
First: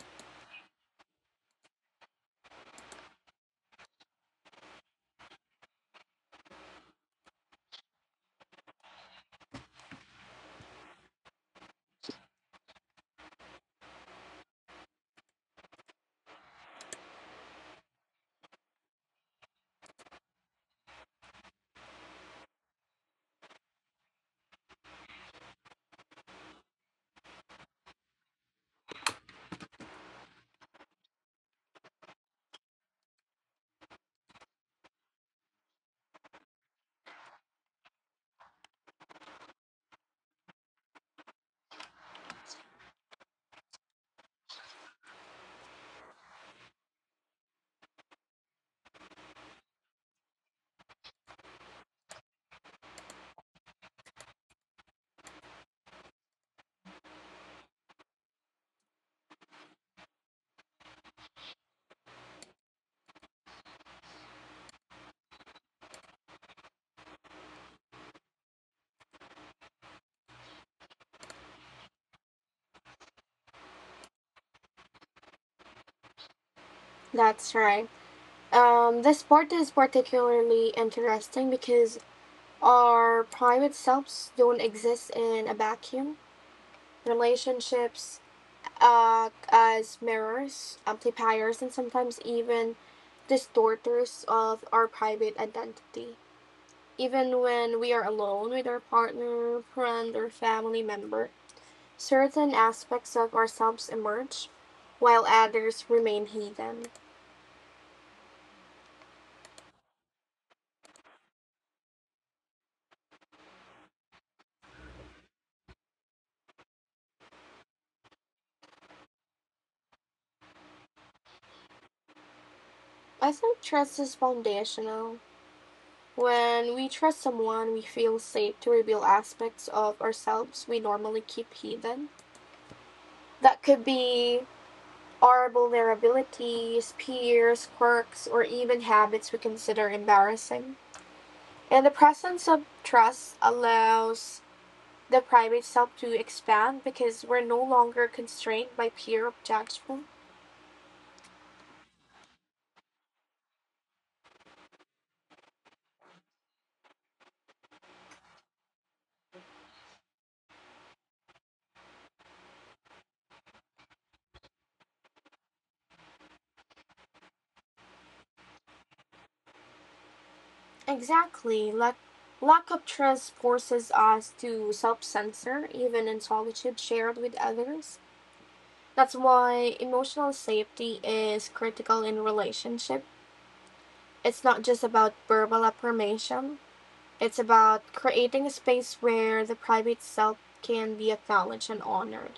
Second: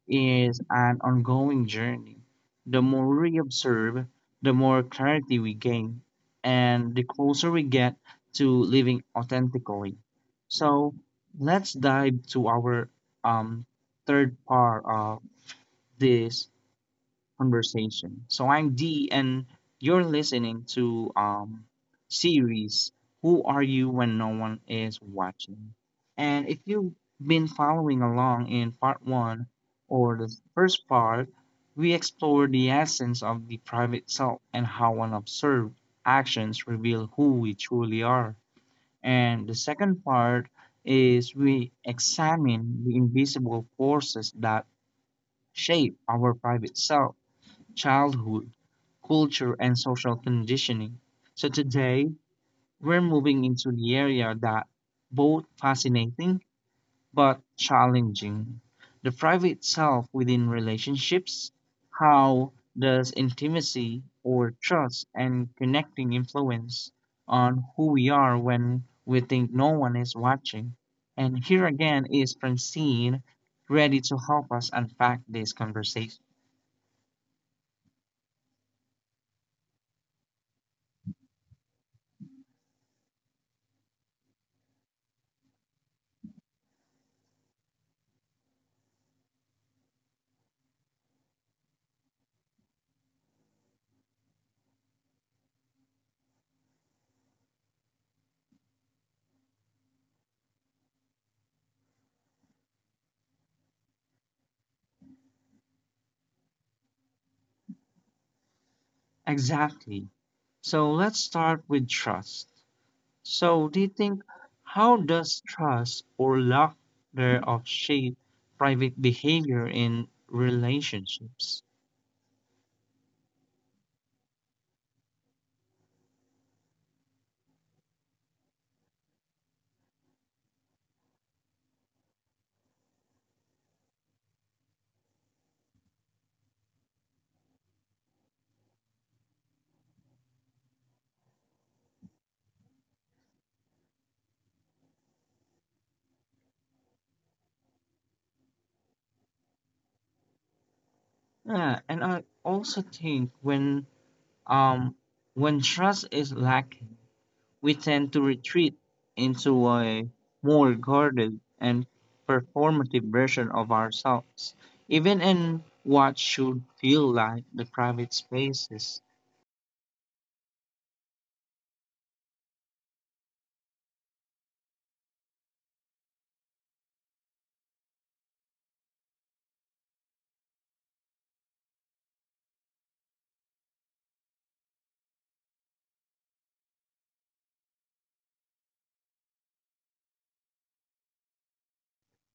is an ongoing journey. The more we observe, the more clarity we gain, and the closer we get to living authentically. So let's dive to our um, third part of this conversation. So I'm D, and you're listening to um series Who Are You When No One Is Watching. And if you've been following along in part one or the first part, we explore the essence of the private self and how unobserved actions reveal who we truly are. And the second part is we examine the invisible forces that shape our private self childhood, culture, and social conditioning. So today, we're moving into the area that both fascinating but challenging. The private self within relationships, how does intimacy or trust and connecting influence on who we are when we think no one is watching? And here again is Francine ready to help us unpack this conversation. That's right. Um, this part is particularly interesting because our private selves don't exist in a vacuum. Relationships uh, as mirrors, amplifiers, and sometimes even distorters of our private identity. Even when we are alone with our partner, friend, or family member, certain aspects of ourselves emerge, while others remain hidden. Exactly. So let's start with trust. So do you think how does trust or lack thereof shape private behavior in relationships? I think trust is foundational. When we trust someone, we feel safe to reveal aspects of ourselves we normally keep hidden. That could be our vulnerabilities, fears, quirks, or even habits we consider embarrassing. And the presence of trust allows the private self to expand because we're no longer constrained by fear of judgment. Yeah, and I also think when um when trust is lacking, we tend to retreat into a more guarded and performative version of ourselves, even in what should feel like the private spaces. Exactly. Lack, lack of trust forces us to self censor, even in solitude shared with others. That's why emotional safety is critical in relationship. It's not just about verbal affirmation. It's about creating a space where the private self can be acknowledged and honored.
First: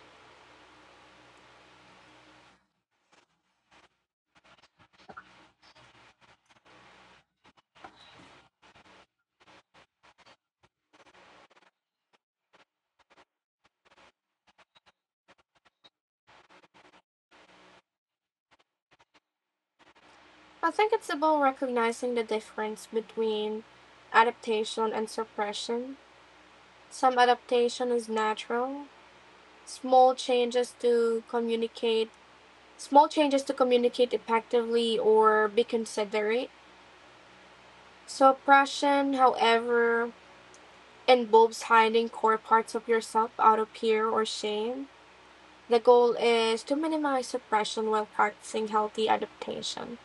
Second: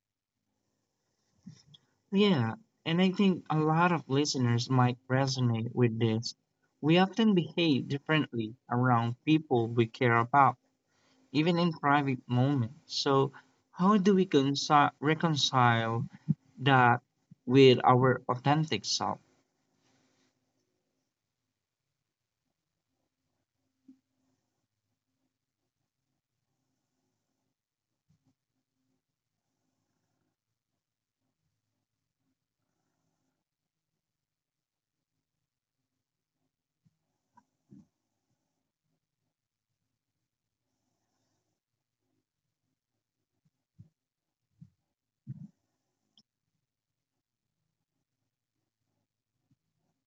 Yeah, and I think a lot of listeners might resonate with this. We often behave differently around people we care about, even in private moments. So, how do we conci- reconcile that with our authentic self? I think it's about recognizing the difference between adaptation and suppression. Some adaptation is natural. Small changes to communicate Small changes to communicate effectively or be considerate. Suppression, however, involves hiding core parts of yourself out of fear or shame. The goal is to minimize suppression while practicing healthy adaptation.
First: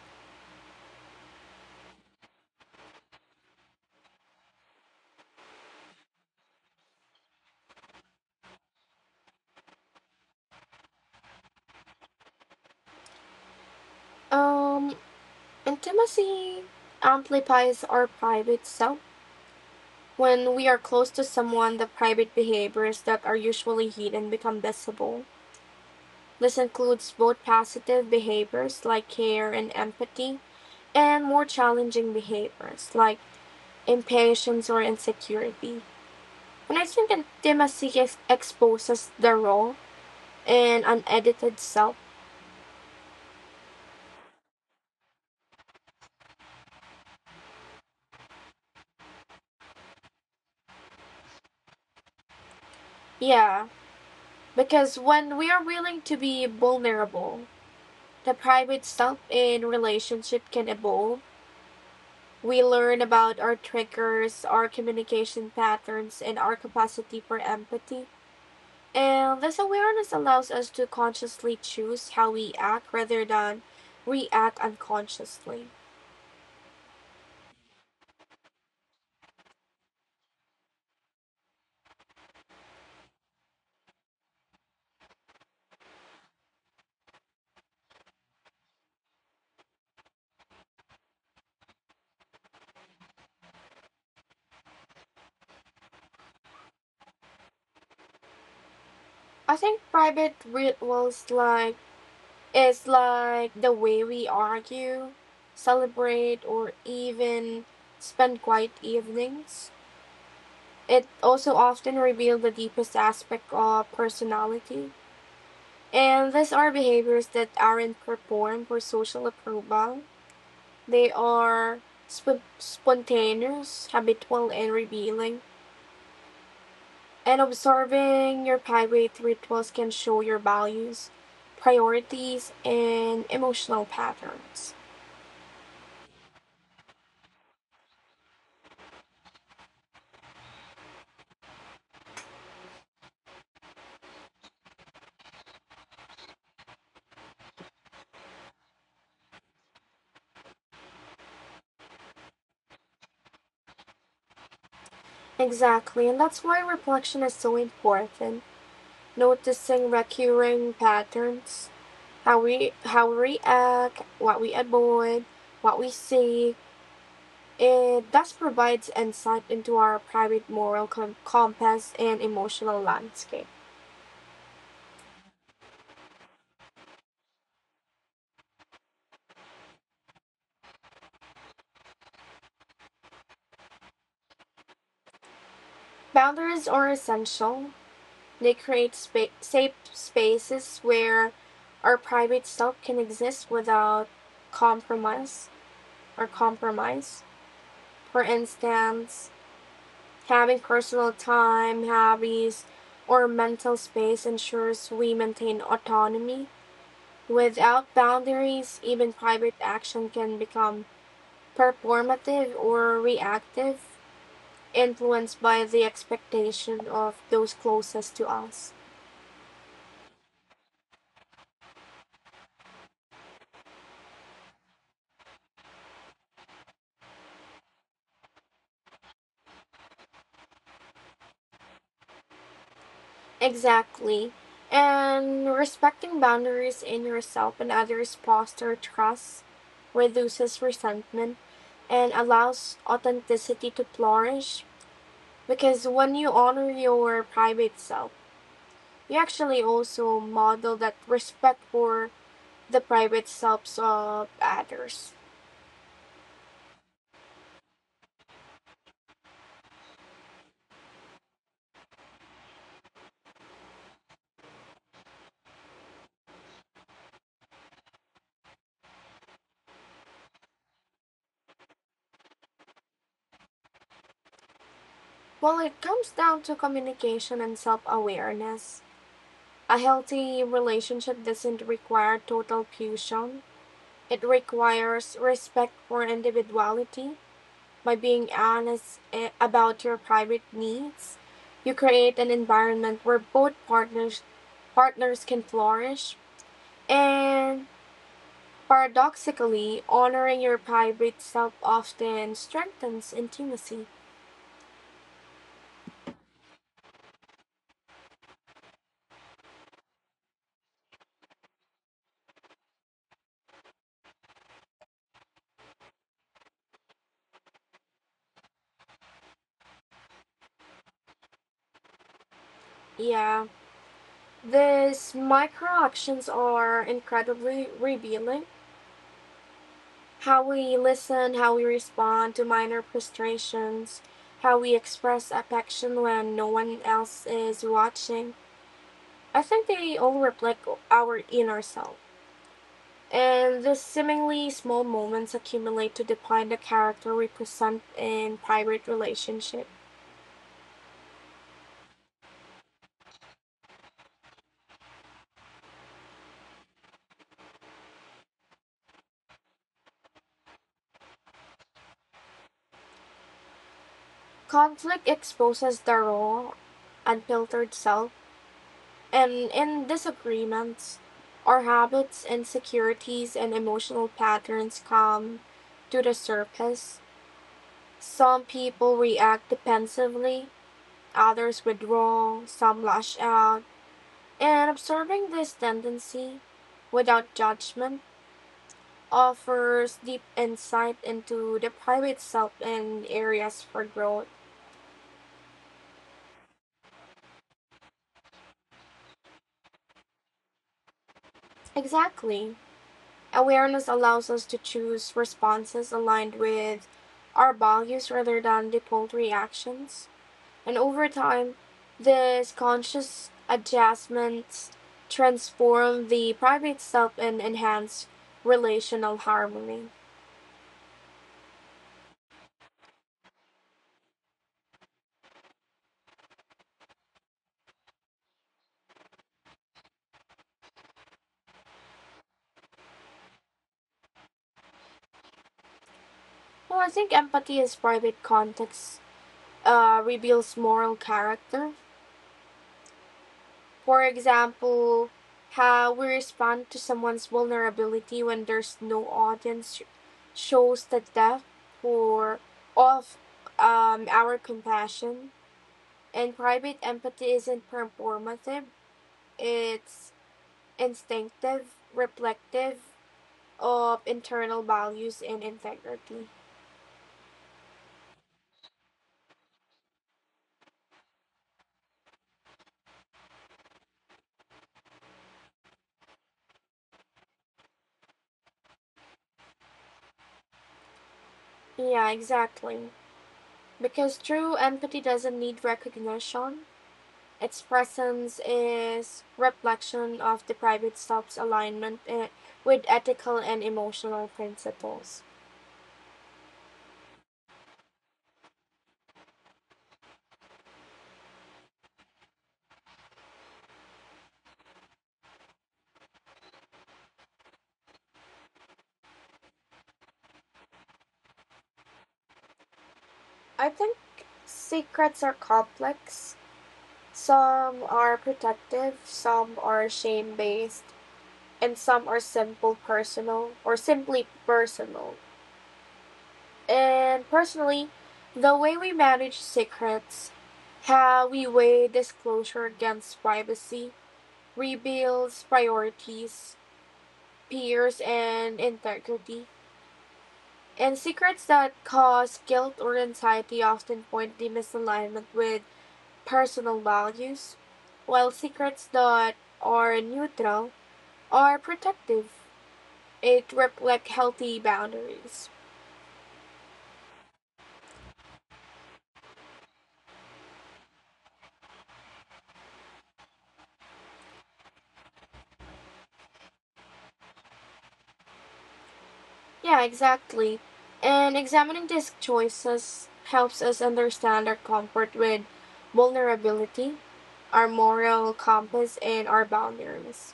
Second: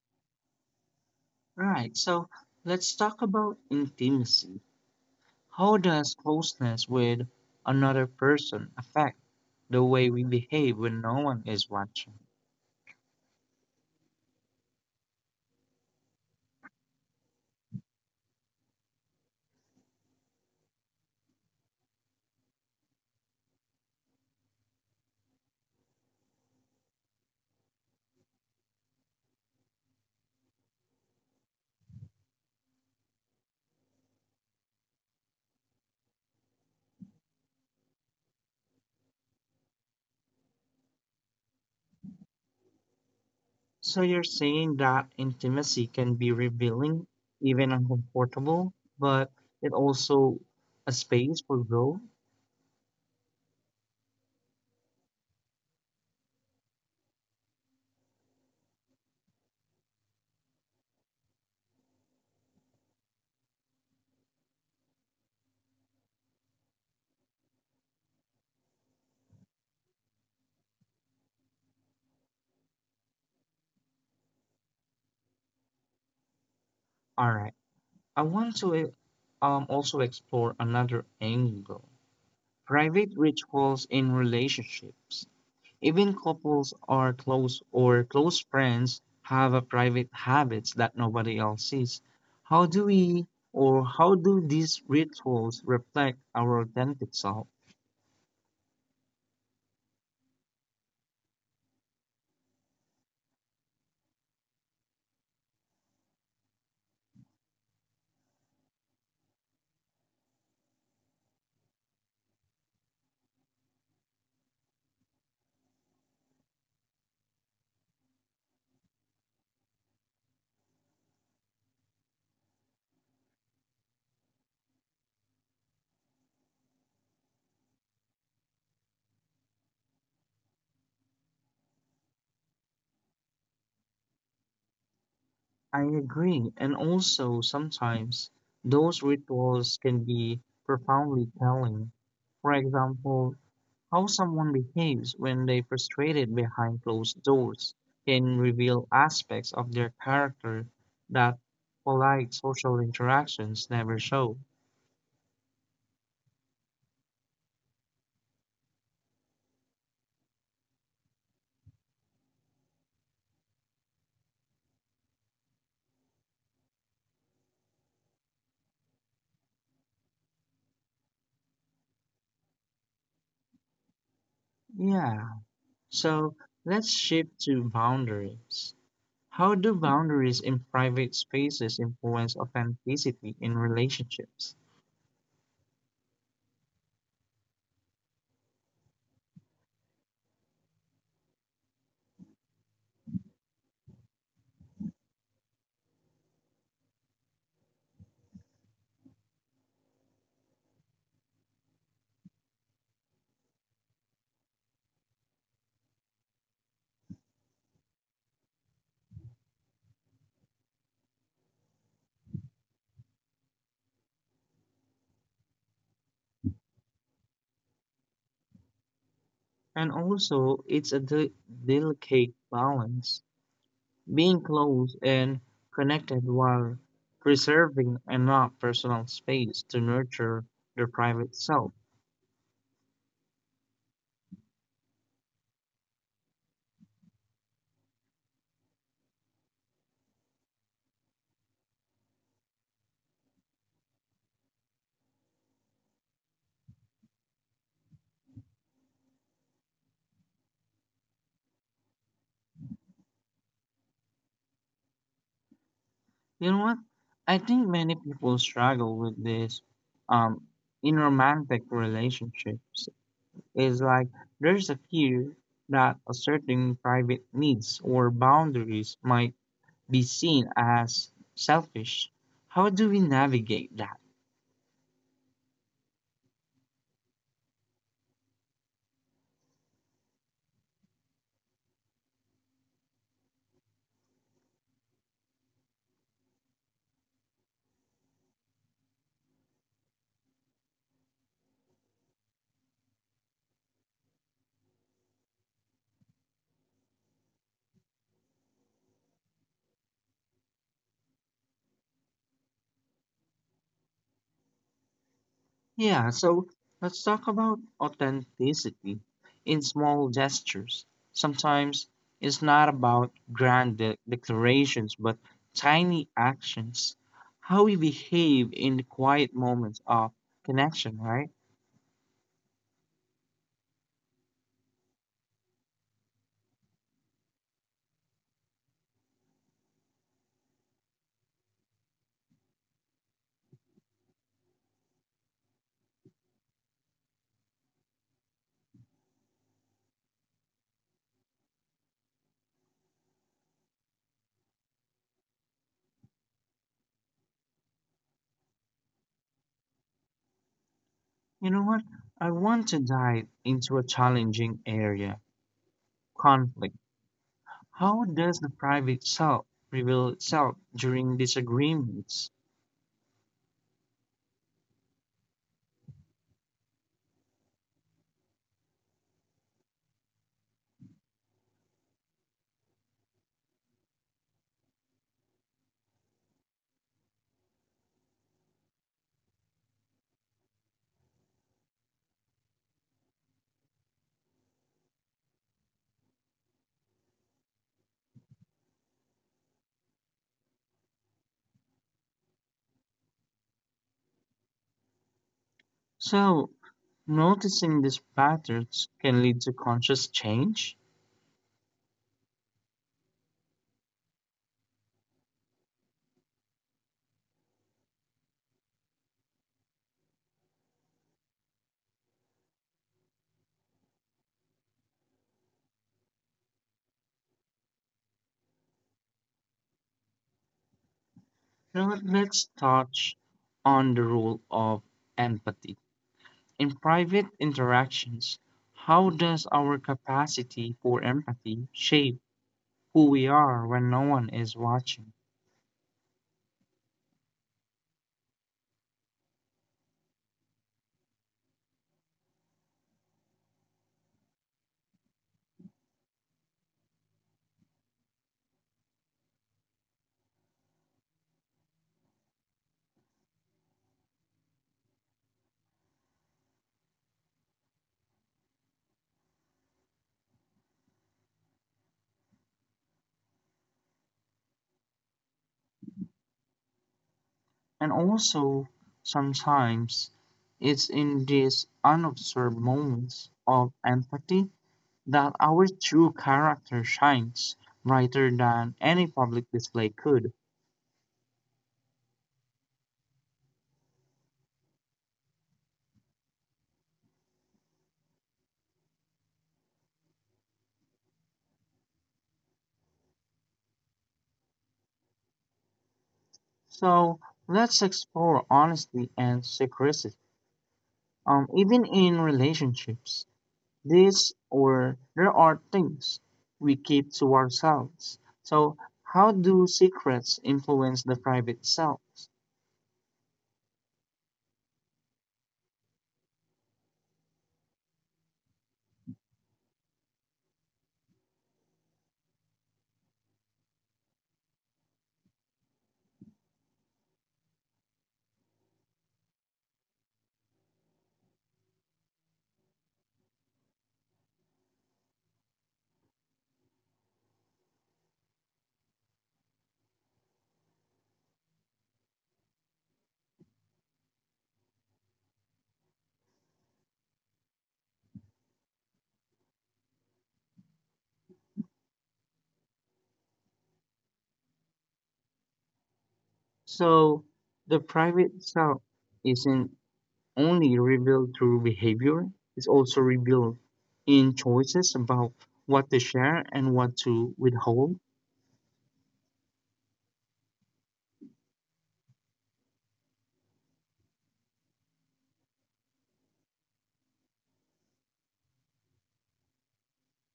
Right, so let's talk about intimacy. How does closeness with another person affect the way we behave when no one is watching? Um, Intimacy amplifies our private self. When we are close to someone, the private behaviors that are usually hidden become visible. This includes both positive behaviors like care and empathy, and more challenging behaviors like impatience or insecurity. When I think intimacy ex- exposes the raw and unedited self. So you're saying that intimacy can be revealing, even uncomfortable, but it also a space for growth. Yeah, because when we are willing to be vulnerable, the private self in relationship can evolve. We learn about our triggers, our communication patterns, and our capacity for empathy. And this awareness allows us to consciously choose how we act rather than react unconsciously. All right. I want to um also explore another angle. Private rituals in relationships. Even couples are close or close friends have a private habits that nobody else sees. How do we or how do these rituals reflect our authentic self? I think private rituals like, it's like the way we argue, celebrate, or even spend quiet evenings. It also often reveals the deepest aspect of personality. And these are behaviors that aren't performed for social approval. They are sp- spontaneous, habitual, and revealing. And observing your private rituals can show your values, priorities, and emotional patterns. I agree. And also, sometimes those rituals can be profoundly telling. For example, how someone behaves when they're frustrated behind closed doors can reveal aspects of their character that polite social interactions never show. Exactly, and that's why reflection is so important. Noticing recurring patterns, how we how we react, what we avoid, what we see, it thus provides insight into our private moral com- compass and emotional landscape. Yeah, so let's shift to boundaries. How do boundaries in private spaces influence authenticity in relationships? Boundaries are essential. They create spa- safe spaces where our private self can exist without compromise or compromise. For instance, having personal time, hobbies, or mental space ensures we maintain autonomy. Without boundaries, even private action can become performative or reactive, influenced by the expectation of those closest to us. And also, it's a de- delicate balance, being close and connected while preserving enough personal space to nurture their private self. Exactly. And respecting boundaries in yourself and others foster trust, reduces resentment, and allows authenticity to flourish. Because when you honor your private self, you actually also model that respect for the private selves of others. You know what? I think many people struggle with this um, in romantic relationships. It's like there's a fear that asserting private needs or boundaries might be seen as selfish. How do we navigate that? Well, it comes down to communication and self awareness. A healthy relationship doesn't require total fusion, it requires respect for individuality. By being honest eh, about your private needs, you create an environment where both partners partners can flourish and, paradoxically, honoring your private self often strengthens intimacy. Yeah, so let's talk about authenticity in small gestures. Sometimes it's not about grand de- declarations, but tiny actions. How we behave in the quiet moments of connection, right? Yeah, these micro actions are incredibly revealing. How we listen, how we respond to minor frustrations, how we express affection when no one else is watching. I think they all reflect our inner self. And the seemingly small moments accumulate to define the character we present in private relationships. You know what? I want to dive into a challenging area conflict. How does the private self reveal itself during disagreements? Conflict exposes the raw, unfiltered self, and in disagreements, our habits, insecurities, and emotional patterns come to the surface. Some people react defensively, others withdraw, some lash out, and observing this tendency without judgment offers deep insight into the private self and areas for growth. So, noticing these patterns can lead to conscious change. Exactly. Awareness allows us to choose responses aligned with our values rather than default reactions. And over time, these conscious adjustments transform the private self and enhance relational harmony. Now, let- let's touch on the role of empathy. In private interactions, how does our capacity for empathy shape who we are when no one is watching? Well, I think empathy as private context uh, reveals moral character. For example, how we respond to someone's vulnerability when there's no audience shows the depth or of um, our compassion. And private empathy isn't performative, it's instinctive, reflective of internal values and integrity. And also, sometimes it's in these unobserved moments of empathy that our true character shines brighter than any public display could. Yeah, exactly. Because true empathy doesn't need recognition, expressions is reflection of the private self's alignment eh, with ethical and emotional principles. So let's explore honesty and secrecy. Um, even in relationships, this or there are things we keep to ourselves. So how do secrets influence the private self? I think secrets are complex. Some are protective, some are shame based, and some are simple personal or simply personal. And personally, the way we manage secrets, how we weigh disclosure against privacy, reveals priorities, peers and integrity. And secrets that cause guilt or anxiety often point to misalignment with personal values, while secrets that are neutral are protective. It reflects healthy boundaries. So the private self isn't only revealed through behavior, it's also revealed in choices about what to share and what to withhold. Yeah, exactly. And examining these choices helps us understand our comfort with vulnerability, our moral compass, and our boundaries.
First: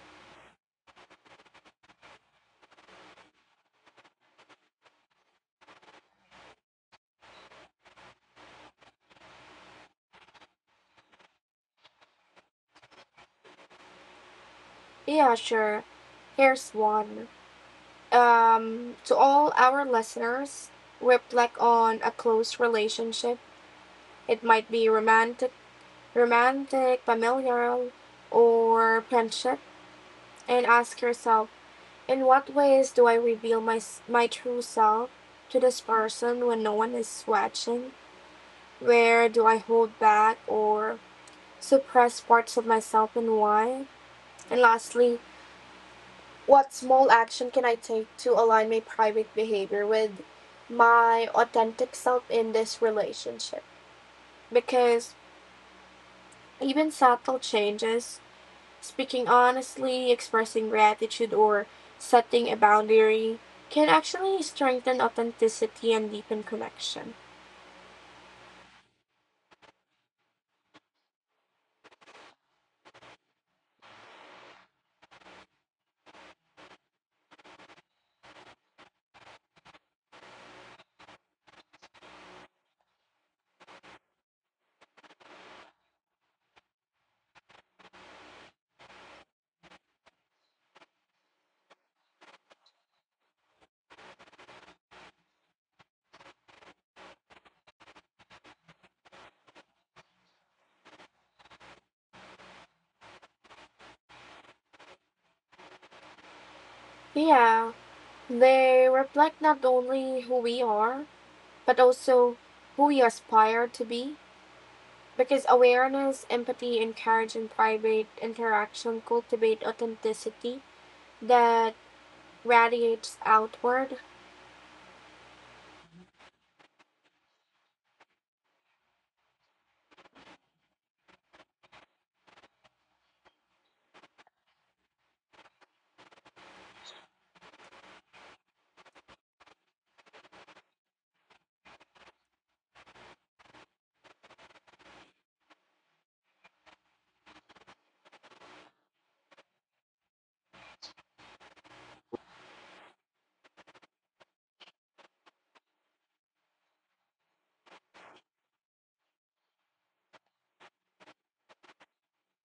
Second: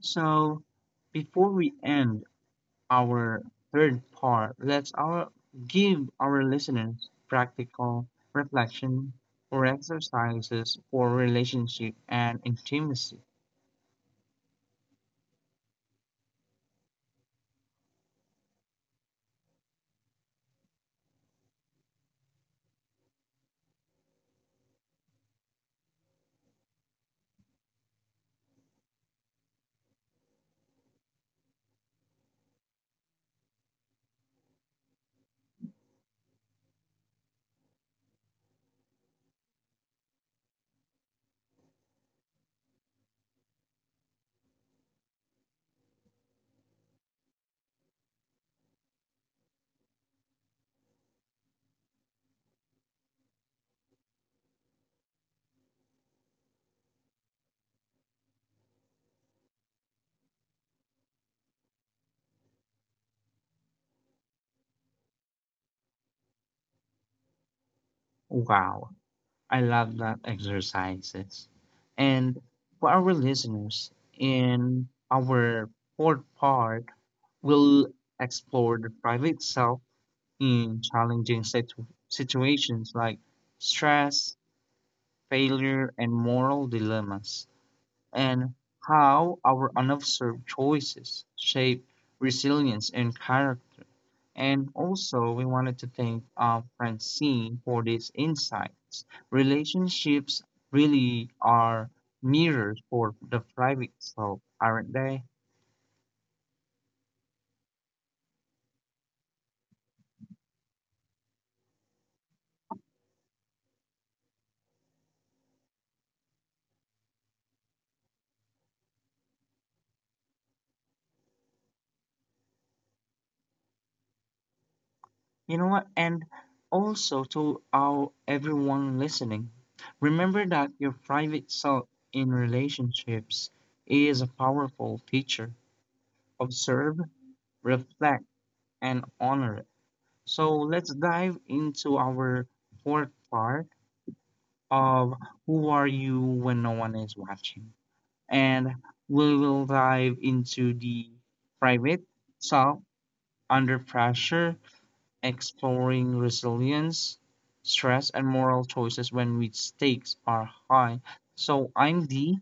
So before we end our third part, lets our give our listeners practical reflection or exercises for relationship and intimacy. Yeah, sure. Here's one. Um, to all our listeners, reflect on a close relationship. It might be romantic, romantic, familial, or friendship, and ask yourself, in what ways do I reveal my my true self to this person when no one is watching? Where do I hold back or suppress parts of myself, and why? And lastly, what small action can I take to align my private behavior with my authentic self in this relationship? Because even subtle changes, speaking honestly, expressing gratitude, or setting a boundary, can actually strengthen authenticity and deepen connection. Wow, I love that exercises. And for our listeners, in our fourth part, we'll explore the private self in challenging situ- situations like stress, failure, and moral dilemmas. And how our unobserved choices shape resilience and character. And also, we wanted to thank uh, Francine for these insights. Relationships really are mirrors for the private self, aren't they? Yeah, they reflect not only who we are, but also who we aspire to be. Because awareness, empathy, and courage in private interaction cultivate authenticity that radiates outward. You know what? And also to our everyone listening, remember that your private self in relationships is a powerful teacher. Observe, reflect and honor. So let's dive into our fourth part of who are you when no one is watching. And we will dive into the private self under pressure, exploring resilience, stress, and moral choices when stakes are high. So I'm Dee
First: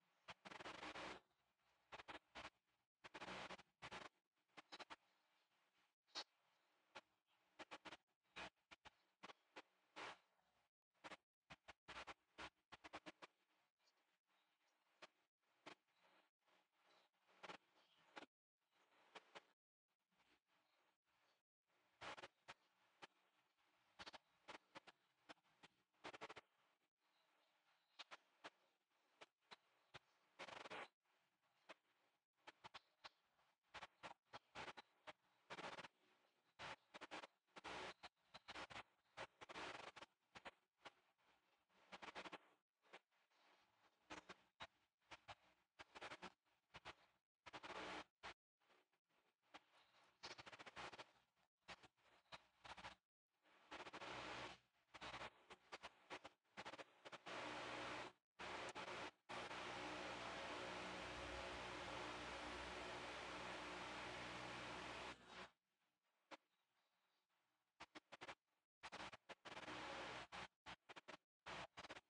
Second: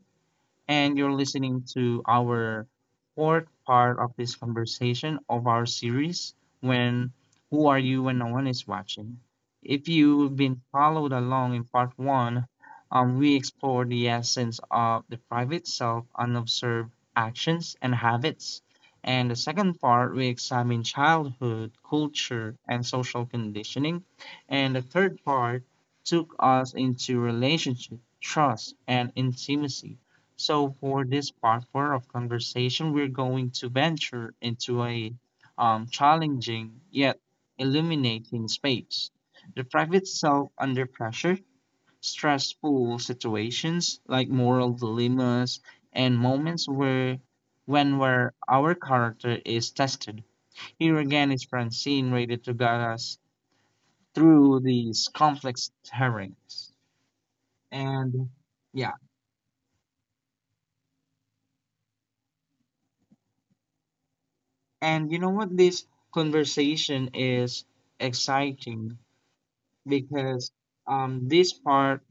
and you're listening to our fourth part of this conversation of our series when who are you when no one is watching. If you've been followed along in part one, um, we explored the essence of the private self unobserved actions and habits, and the second part we examine childhood culture and social conditioning, and the third part took us into relationship trust and intimacy. So for this part four of conversation, we're going to venture into a um, challenging yet illuminating space. The private self under pressure, stressful situations like moral dilemmas, and moments where when where our character is tested. Here again is Francine ready to guide us through these complex terrains. And yeah, and you know what? This conversation is exciting because um, this part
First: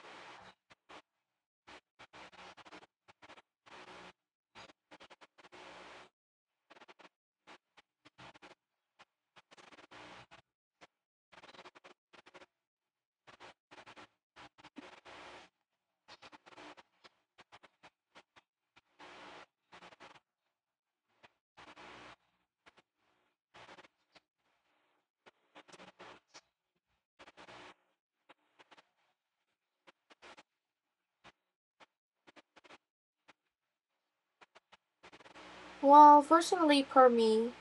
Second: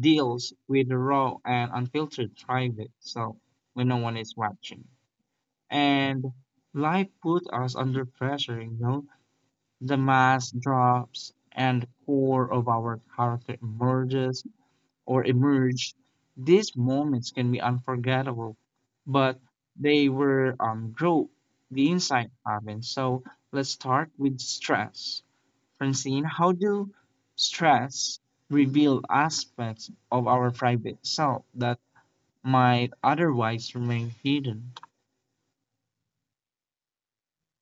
deals with the raw and unfiltered private, so when no one is watching. And life put us under pressure, you know, the mask drops and the core of our character emerges or emerge, these moments can be unforgettable, but they were um, grow the insight happens. So let's start with stress. Francine, how do stress reveal aspects of our private self that might otherwise remain hidden? Well, fortunately for me,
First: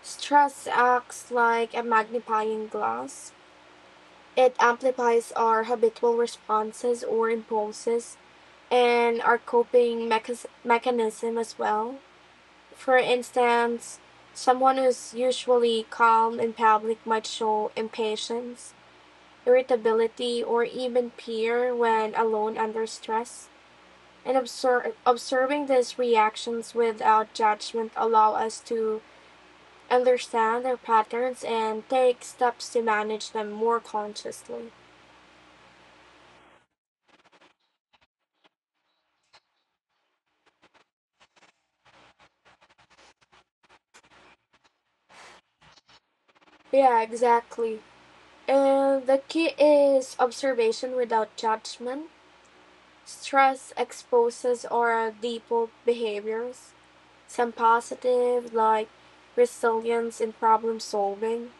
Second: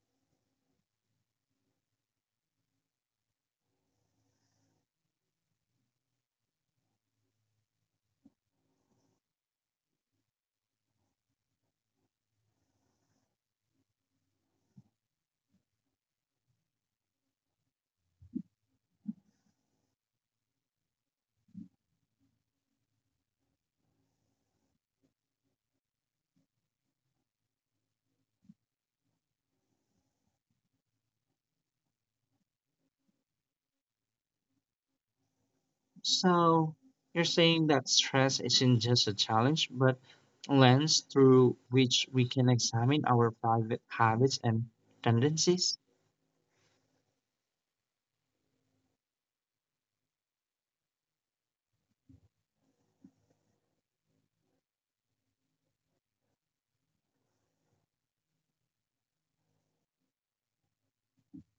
stress acts like a magnifying glass. It amplifies our habitual responses or impulses and our coping mechas mechanism as well. For instance, someone who's usually calm in public might show impatience irritability, or even fear when alone under stress. And obser- observing these reactions without judgment allow us to understand their patterns and take steps to manage them more consciously. So you're saying that stress isn't just a challenge, but a lens through which we can examine our private habits and tendencies? Yeah, exactly. And the key is observation without judgment. Stress exposes our default behaviors, some positive like resilience in problem solving,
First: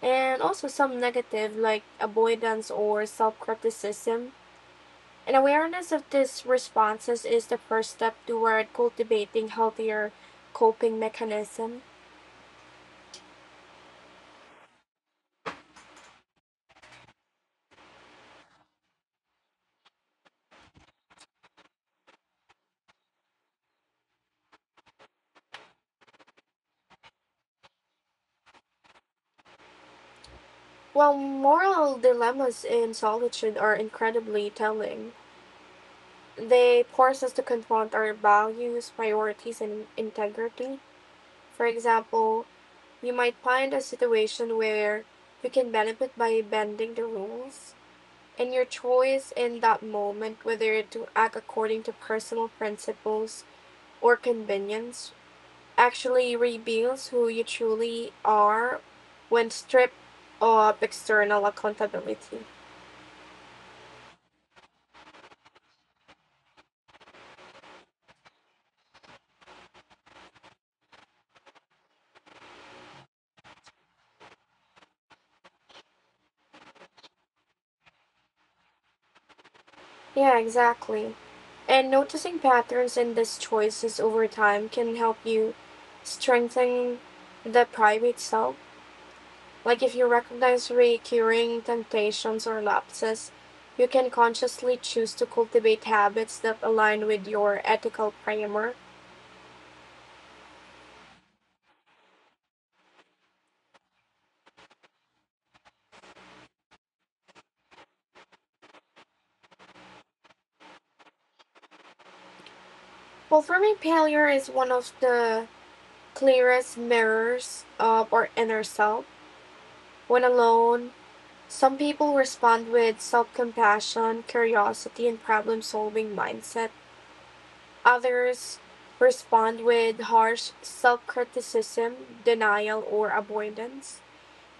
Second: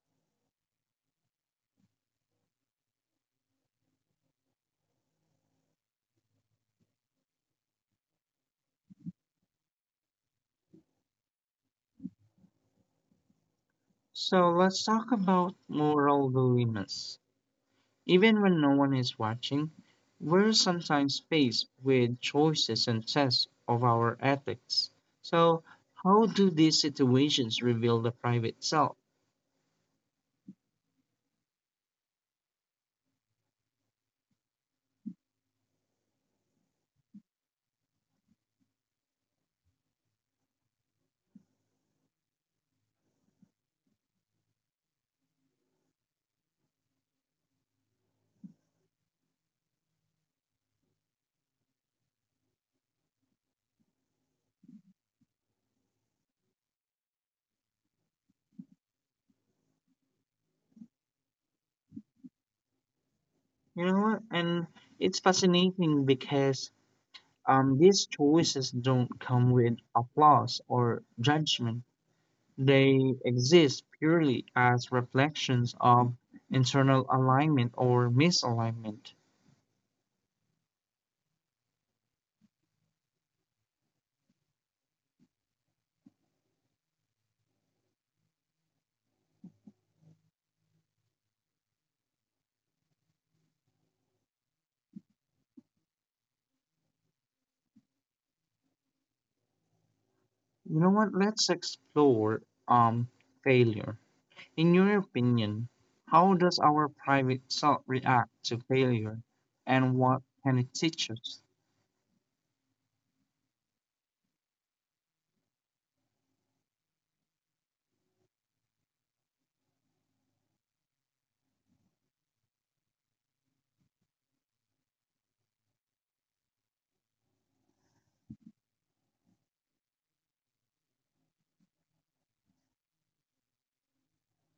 and also some negative like avoidance or self-criticism. An awareness of these responses is the first step toward cultivating healthier coping mechanisms. So let's talk about moral dilemmas. Even when no one is watching, we're sometimes faced with choices and tests of our ethics. So, how do these situations reveal the private self? While moral dilemmas in solitude are incredibly telling, they force us to confront our values, priorities, and integrity. For example, you might find a situation where you can benefit by bending the rules. And your choice in that moment, whether to act according to personal principles or convenience, actually reveals who you truly are when stripped of external accountability. You know what? And it's fascinating because um, these choices don't come with applause or judgment. They exist purely as reflections of internal alignment or misalignment. Yeah, exactly. And noticing patterns in these choices over time can help you strengthen the private self. Like if you recognize recurring temptations or lapses, you can consciously choose to cultivate habits that align with your ethical primer. You know what? Let's explore um failure. In your opinion, how does our private self react to failure and what can it teach us? Well, for me, failure is one of the clearest mirrors of our inner self. When alone, some people respond with self compassion, curiosity, and problem solving mindset. Others respond with harsh self criticism, denial, or avoidance.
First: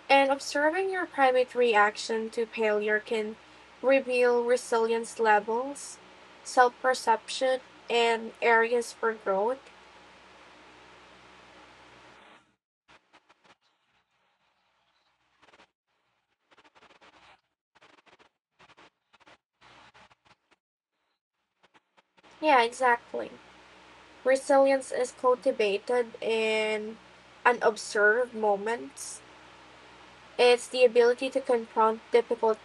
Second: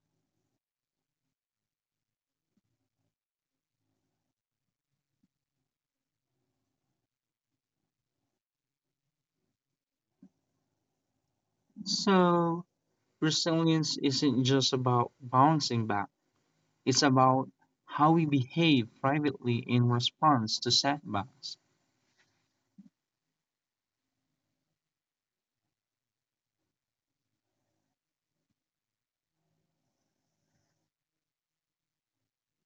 And observing your primate reaction to failure can reveal resilience levels, self perception, and areas for growth. So, resilience isn't just about bouncing back. It's about how we behave privately in response to setbacks. Yeah, exactly. Resilience is cultivated in unobserved moments. It's the ability to confront difficult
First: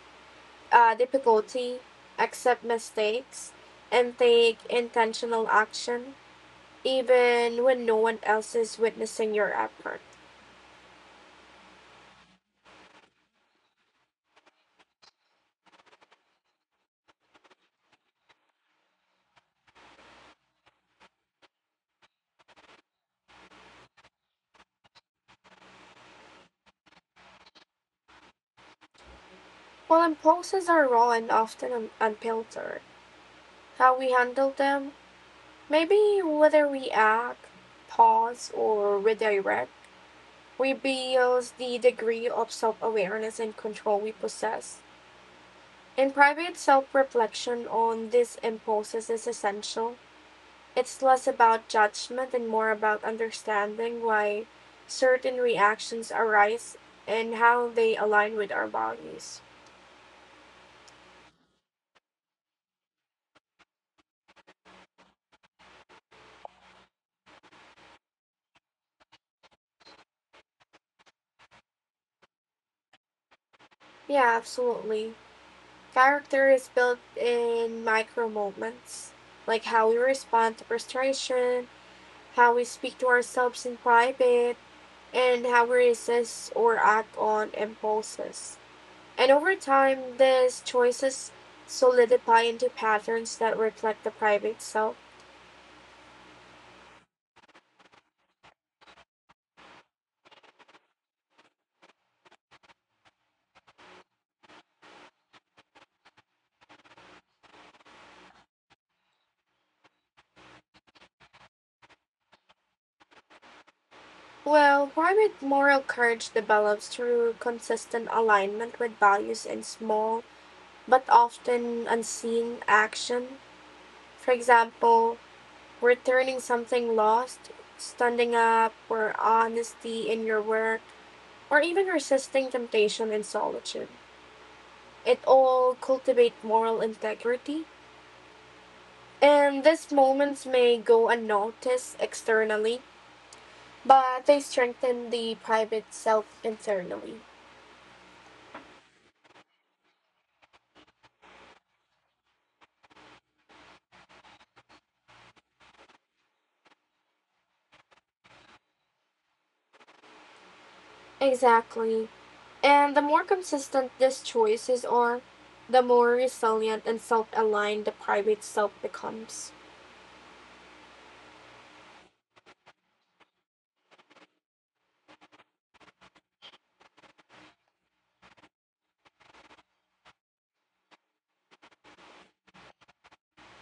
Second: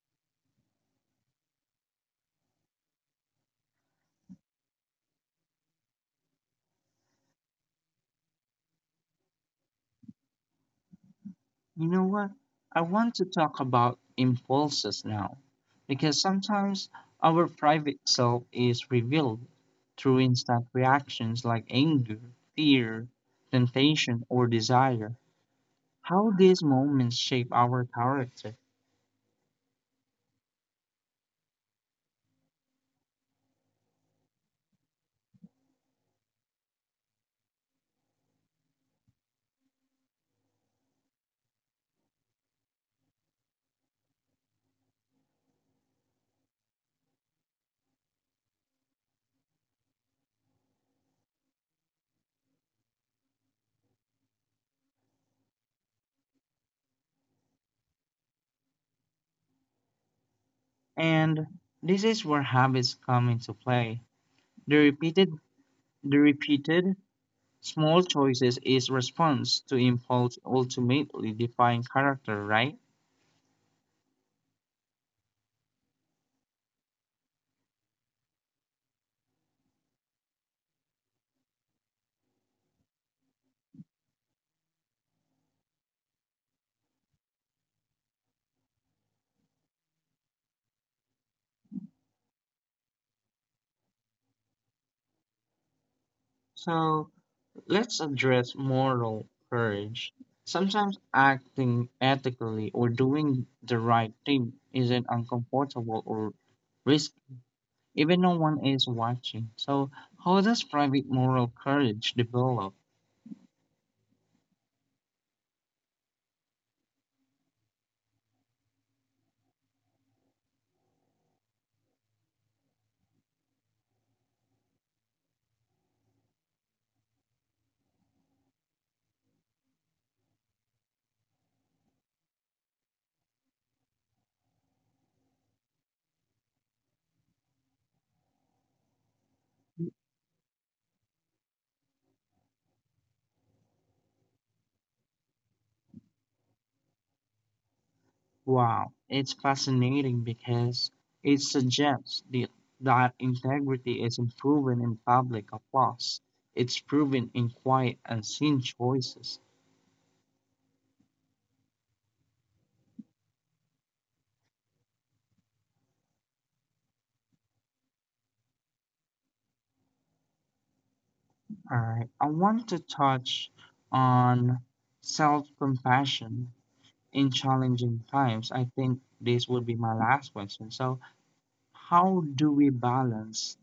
uh, difficulty, accept mistakes, and take intentional action, even when no one else is witnessing your effort. You know what? I want to talk about impulses now because sometimes our private self is revealed through instant reactions like anger, fear, temptation, or desire. How these moments shape our character. While impulses are raw and often un unfiltered, how we handle them maybe whether we act, pause, or redirect reveals the degree of self awareness and control we possess. In private, self reflection on these impulses is essential. It's less about judgment and more about understanding why certain reactions arise and how they align with our values. And this is where habits come into play. The repeated, the repeated small choices is response to impulse ultimately define character, right? Yeah, absolutely. Character is built in micro moments, like how we respond to frustration, how we speak to ourselves in private, and how we resist or act on impulses. And over time, these choices solidify into patterns that reflect the private self. So let's address moral courage. Sometimes acting ethically or doing the right thing isn't uncomfortable or risk. Even no one is watching. So, how does private moral courage develop? Well, private moral courage develops through consistent alignment with values in small but often unseen action. For example, returning something lost, standing up for honesty in your work, or even resisting temptation in solitude. It all cultivates moral integrity, and these moments may go unnoticed externally, but they strengthen the private self internally. Wow, it's fascinating because it suggests the, that integrity isn't proven in public applause, it's proven in quiet, unseen choices. Exactly. And the more consistent these choices are, the more resilient and self aligned the private self becomes. All right, I want to touch on self compassion in challenging times. I think this would be my last question. So, how do we balance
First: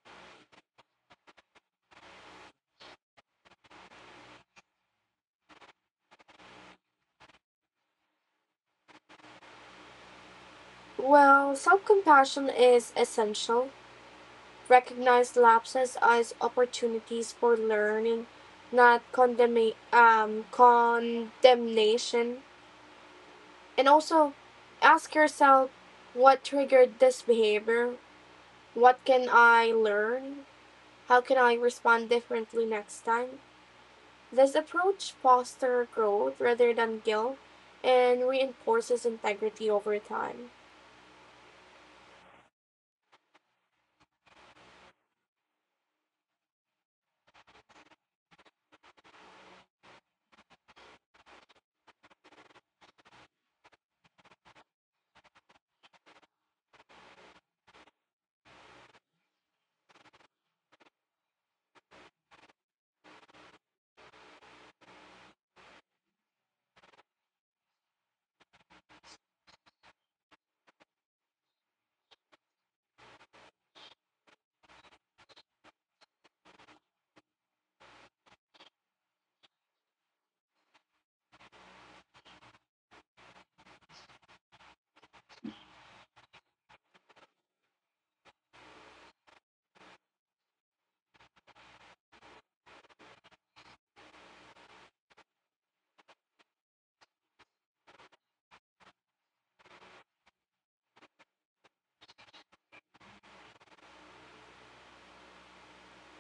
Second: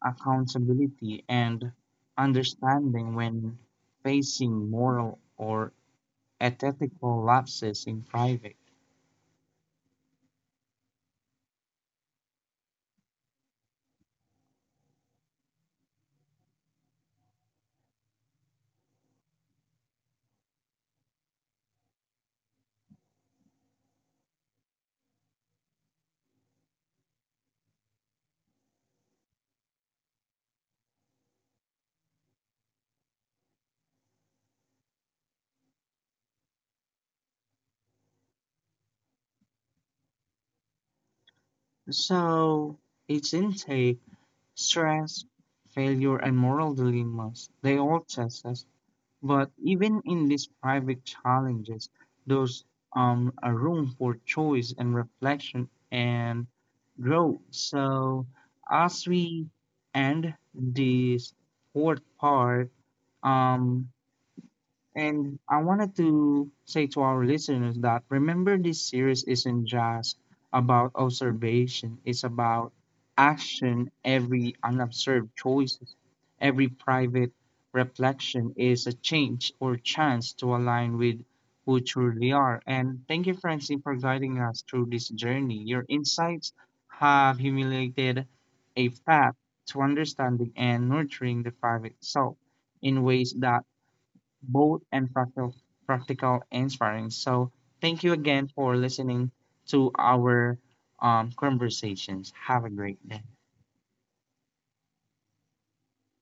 accountability and understanding when facing moral or ethical lapses in private. Well, self compassion is essential. Recognize lapses as opportunities for learning, not condemn- um, condemnation. And also ask yourself, what triggered this behavior? What can I learn? How can I respond differently next time? This approach fosters growth rather than guilt and reinforces integrity over time. So, its intake, stress, failure, and moral dilemmas, they all test us. But even in these private challenges, there's um, a room for choice and reflection and growth. So, as we end this fourth part, um, and I wanted to say to our listeners that remember this series isn't just about observation, it's about action. Every unobserved choice, every private reflection is a change or chance to align with who truly are. And thank you, Francine, for guiding us through this journey. Your insights have humiliated a path to understanding and nurturing the private self in ways that bold and practical, practical and inspiring. So thank you again for listening to our um, conversations. Have a great day.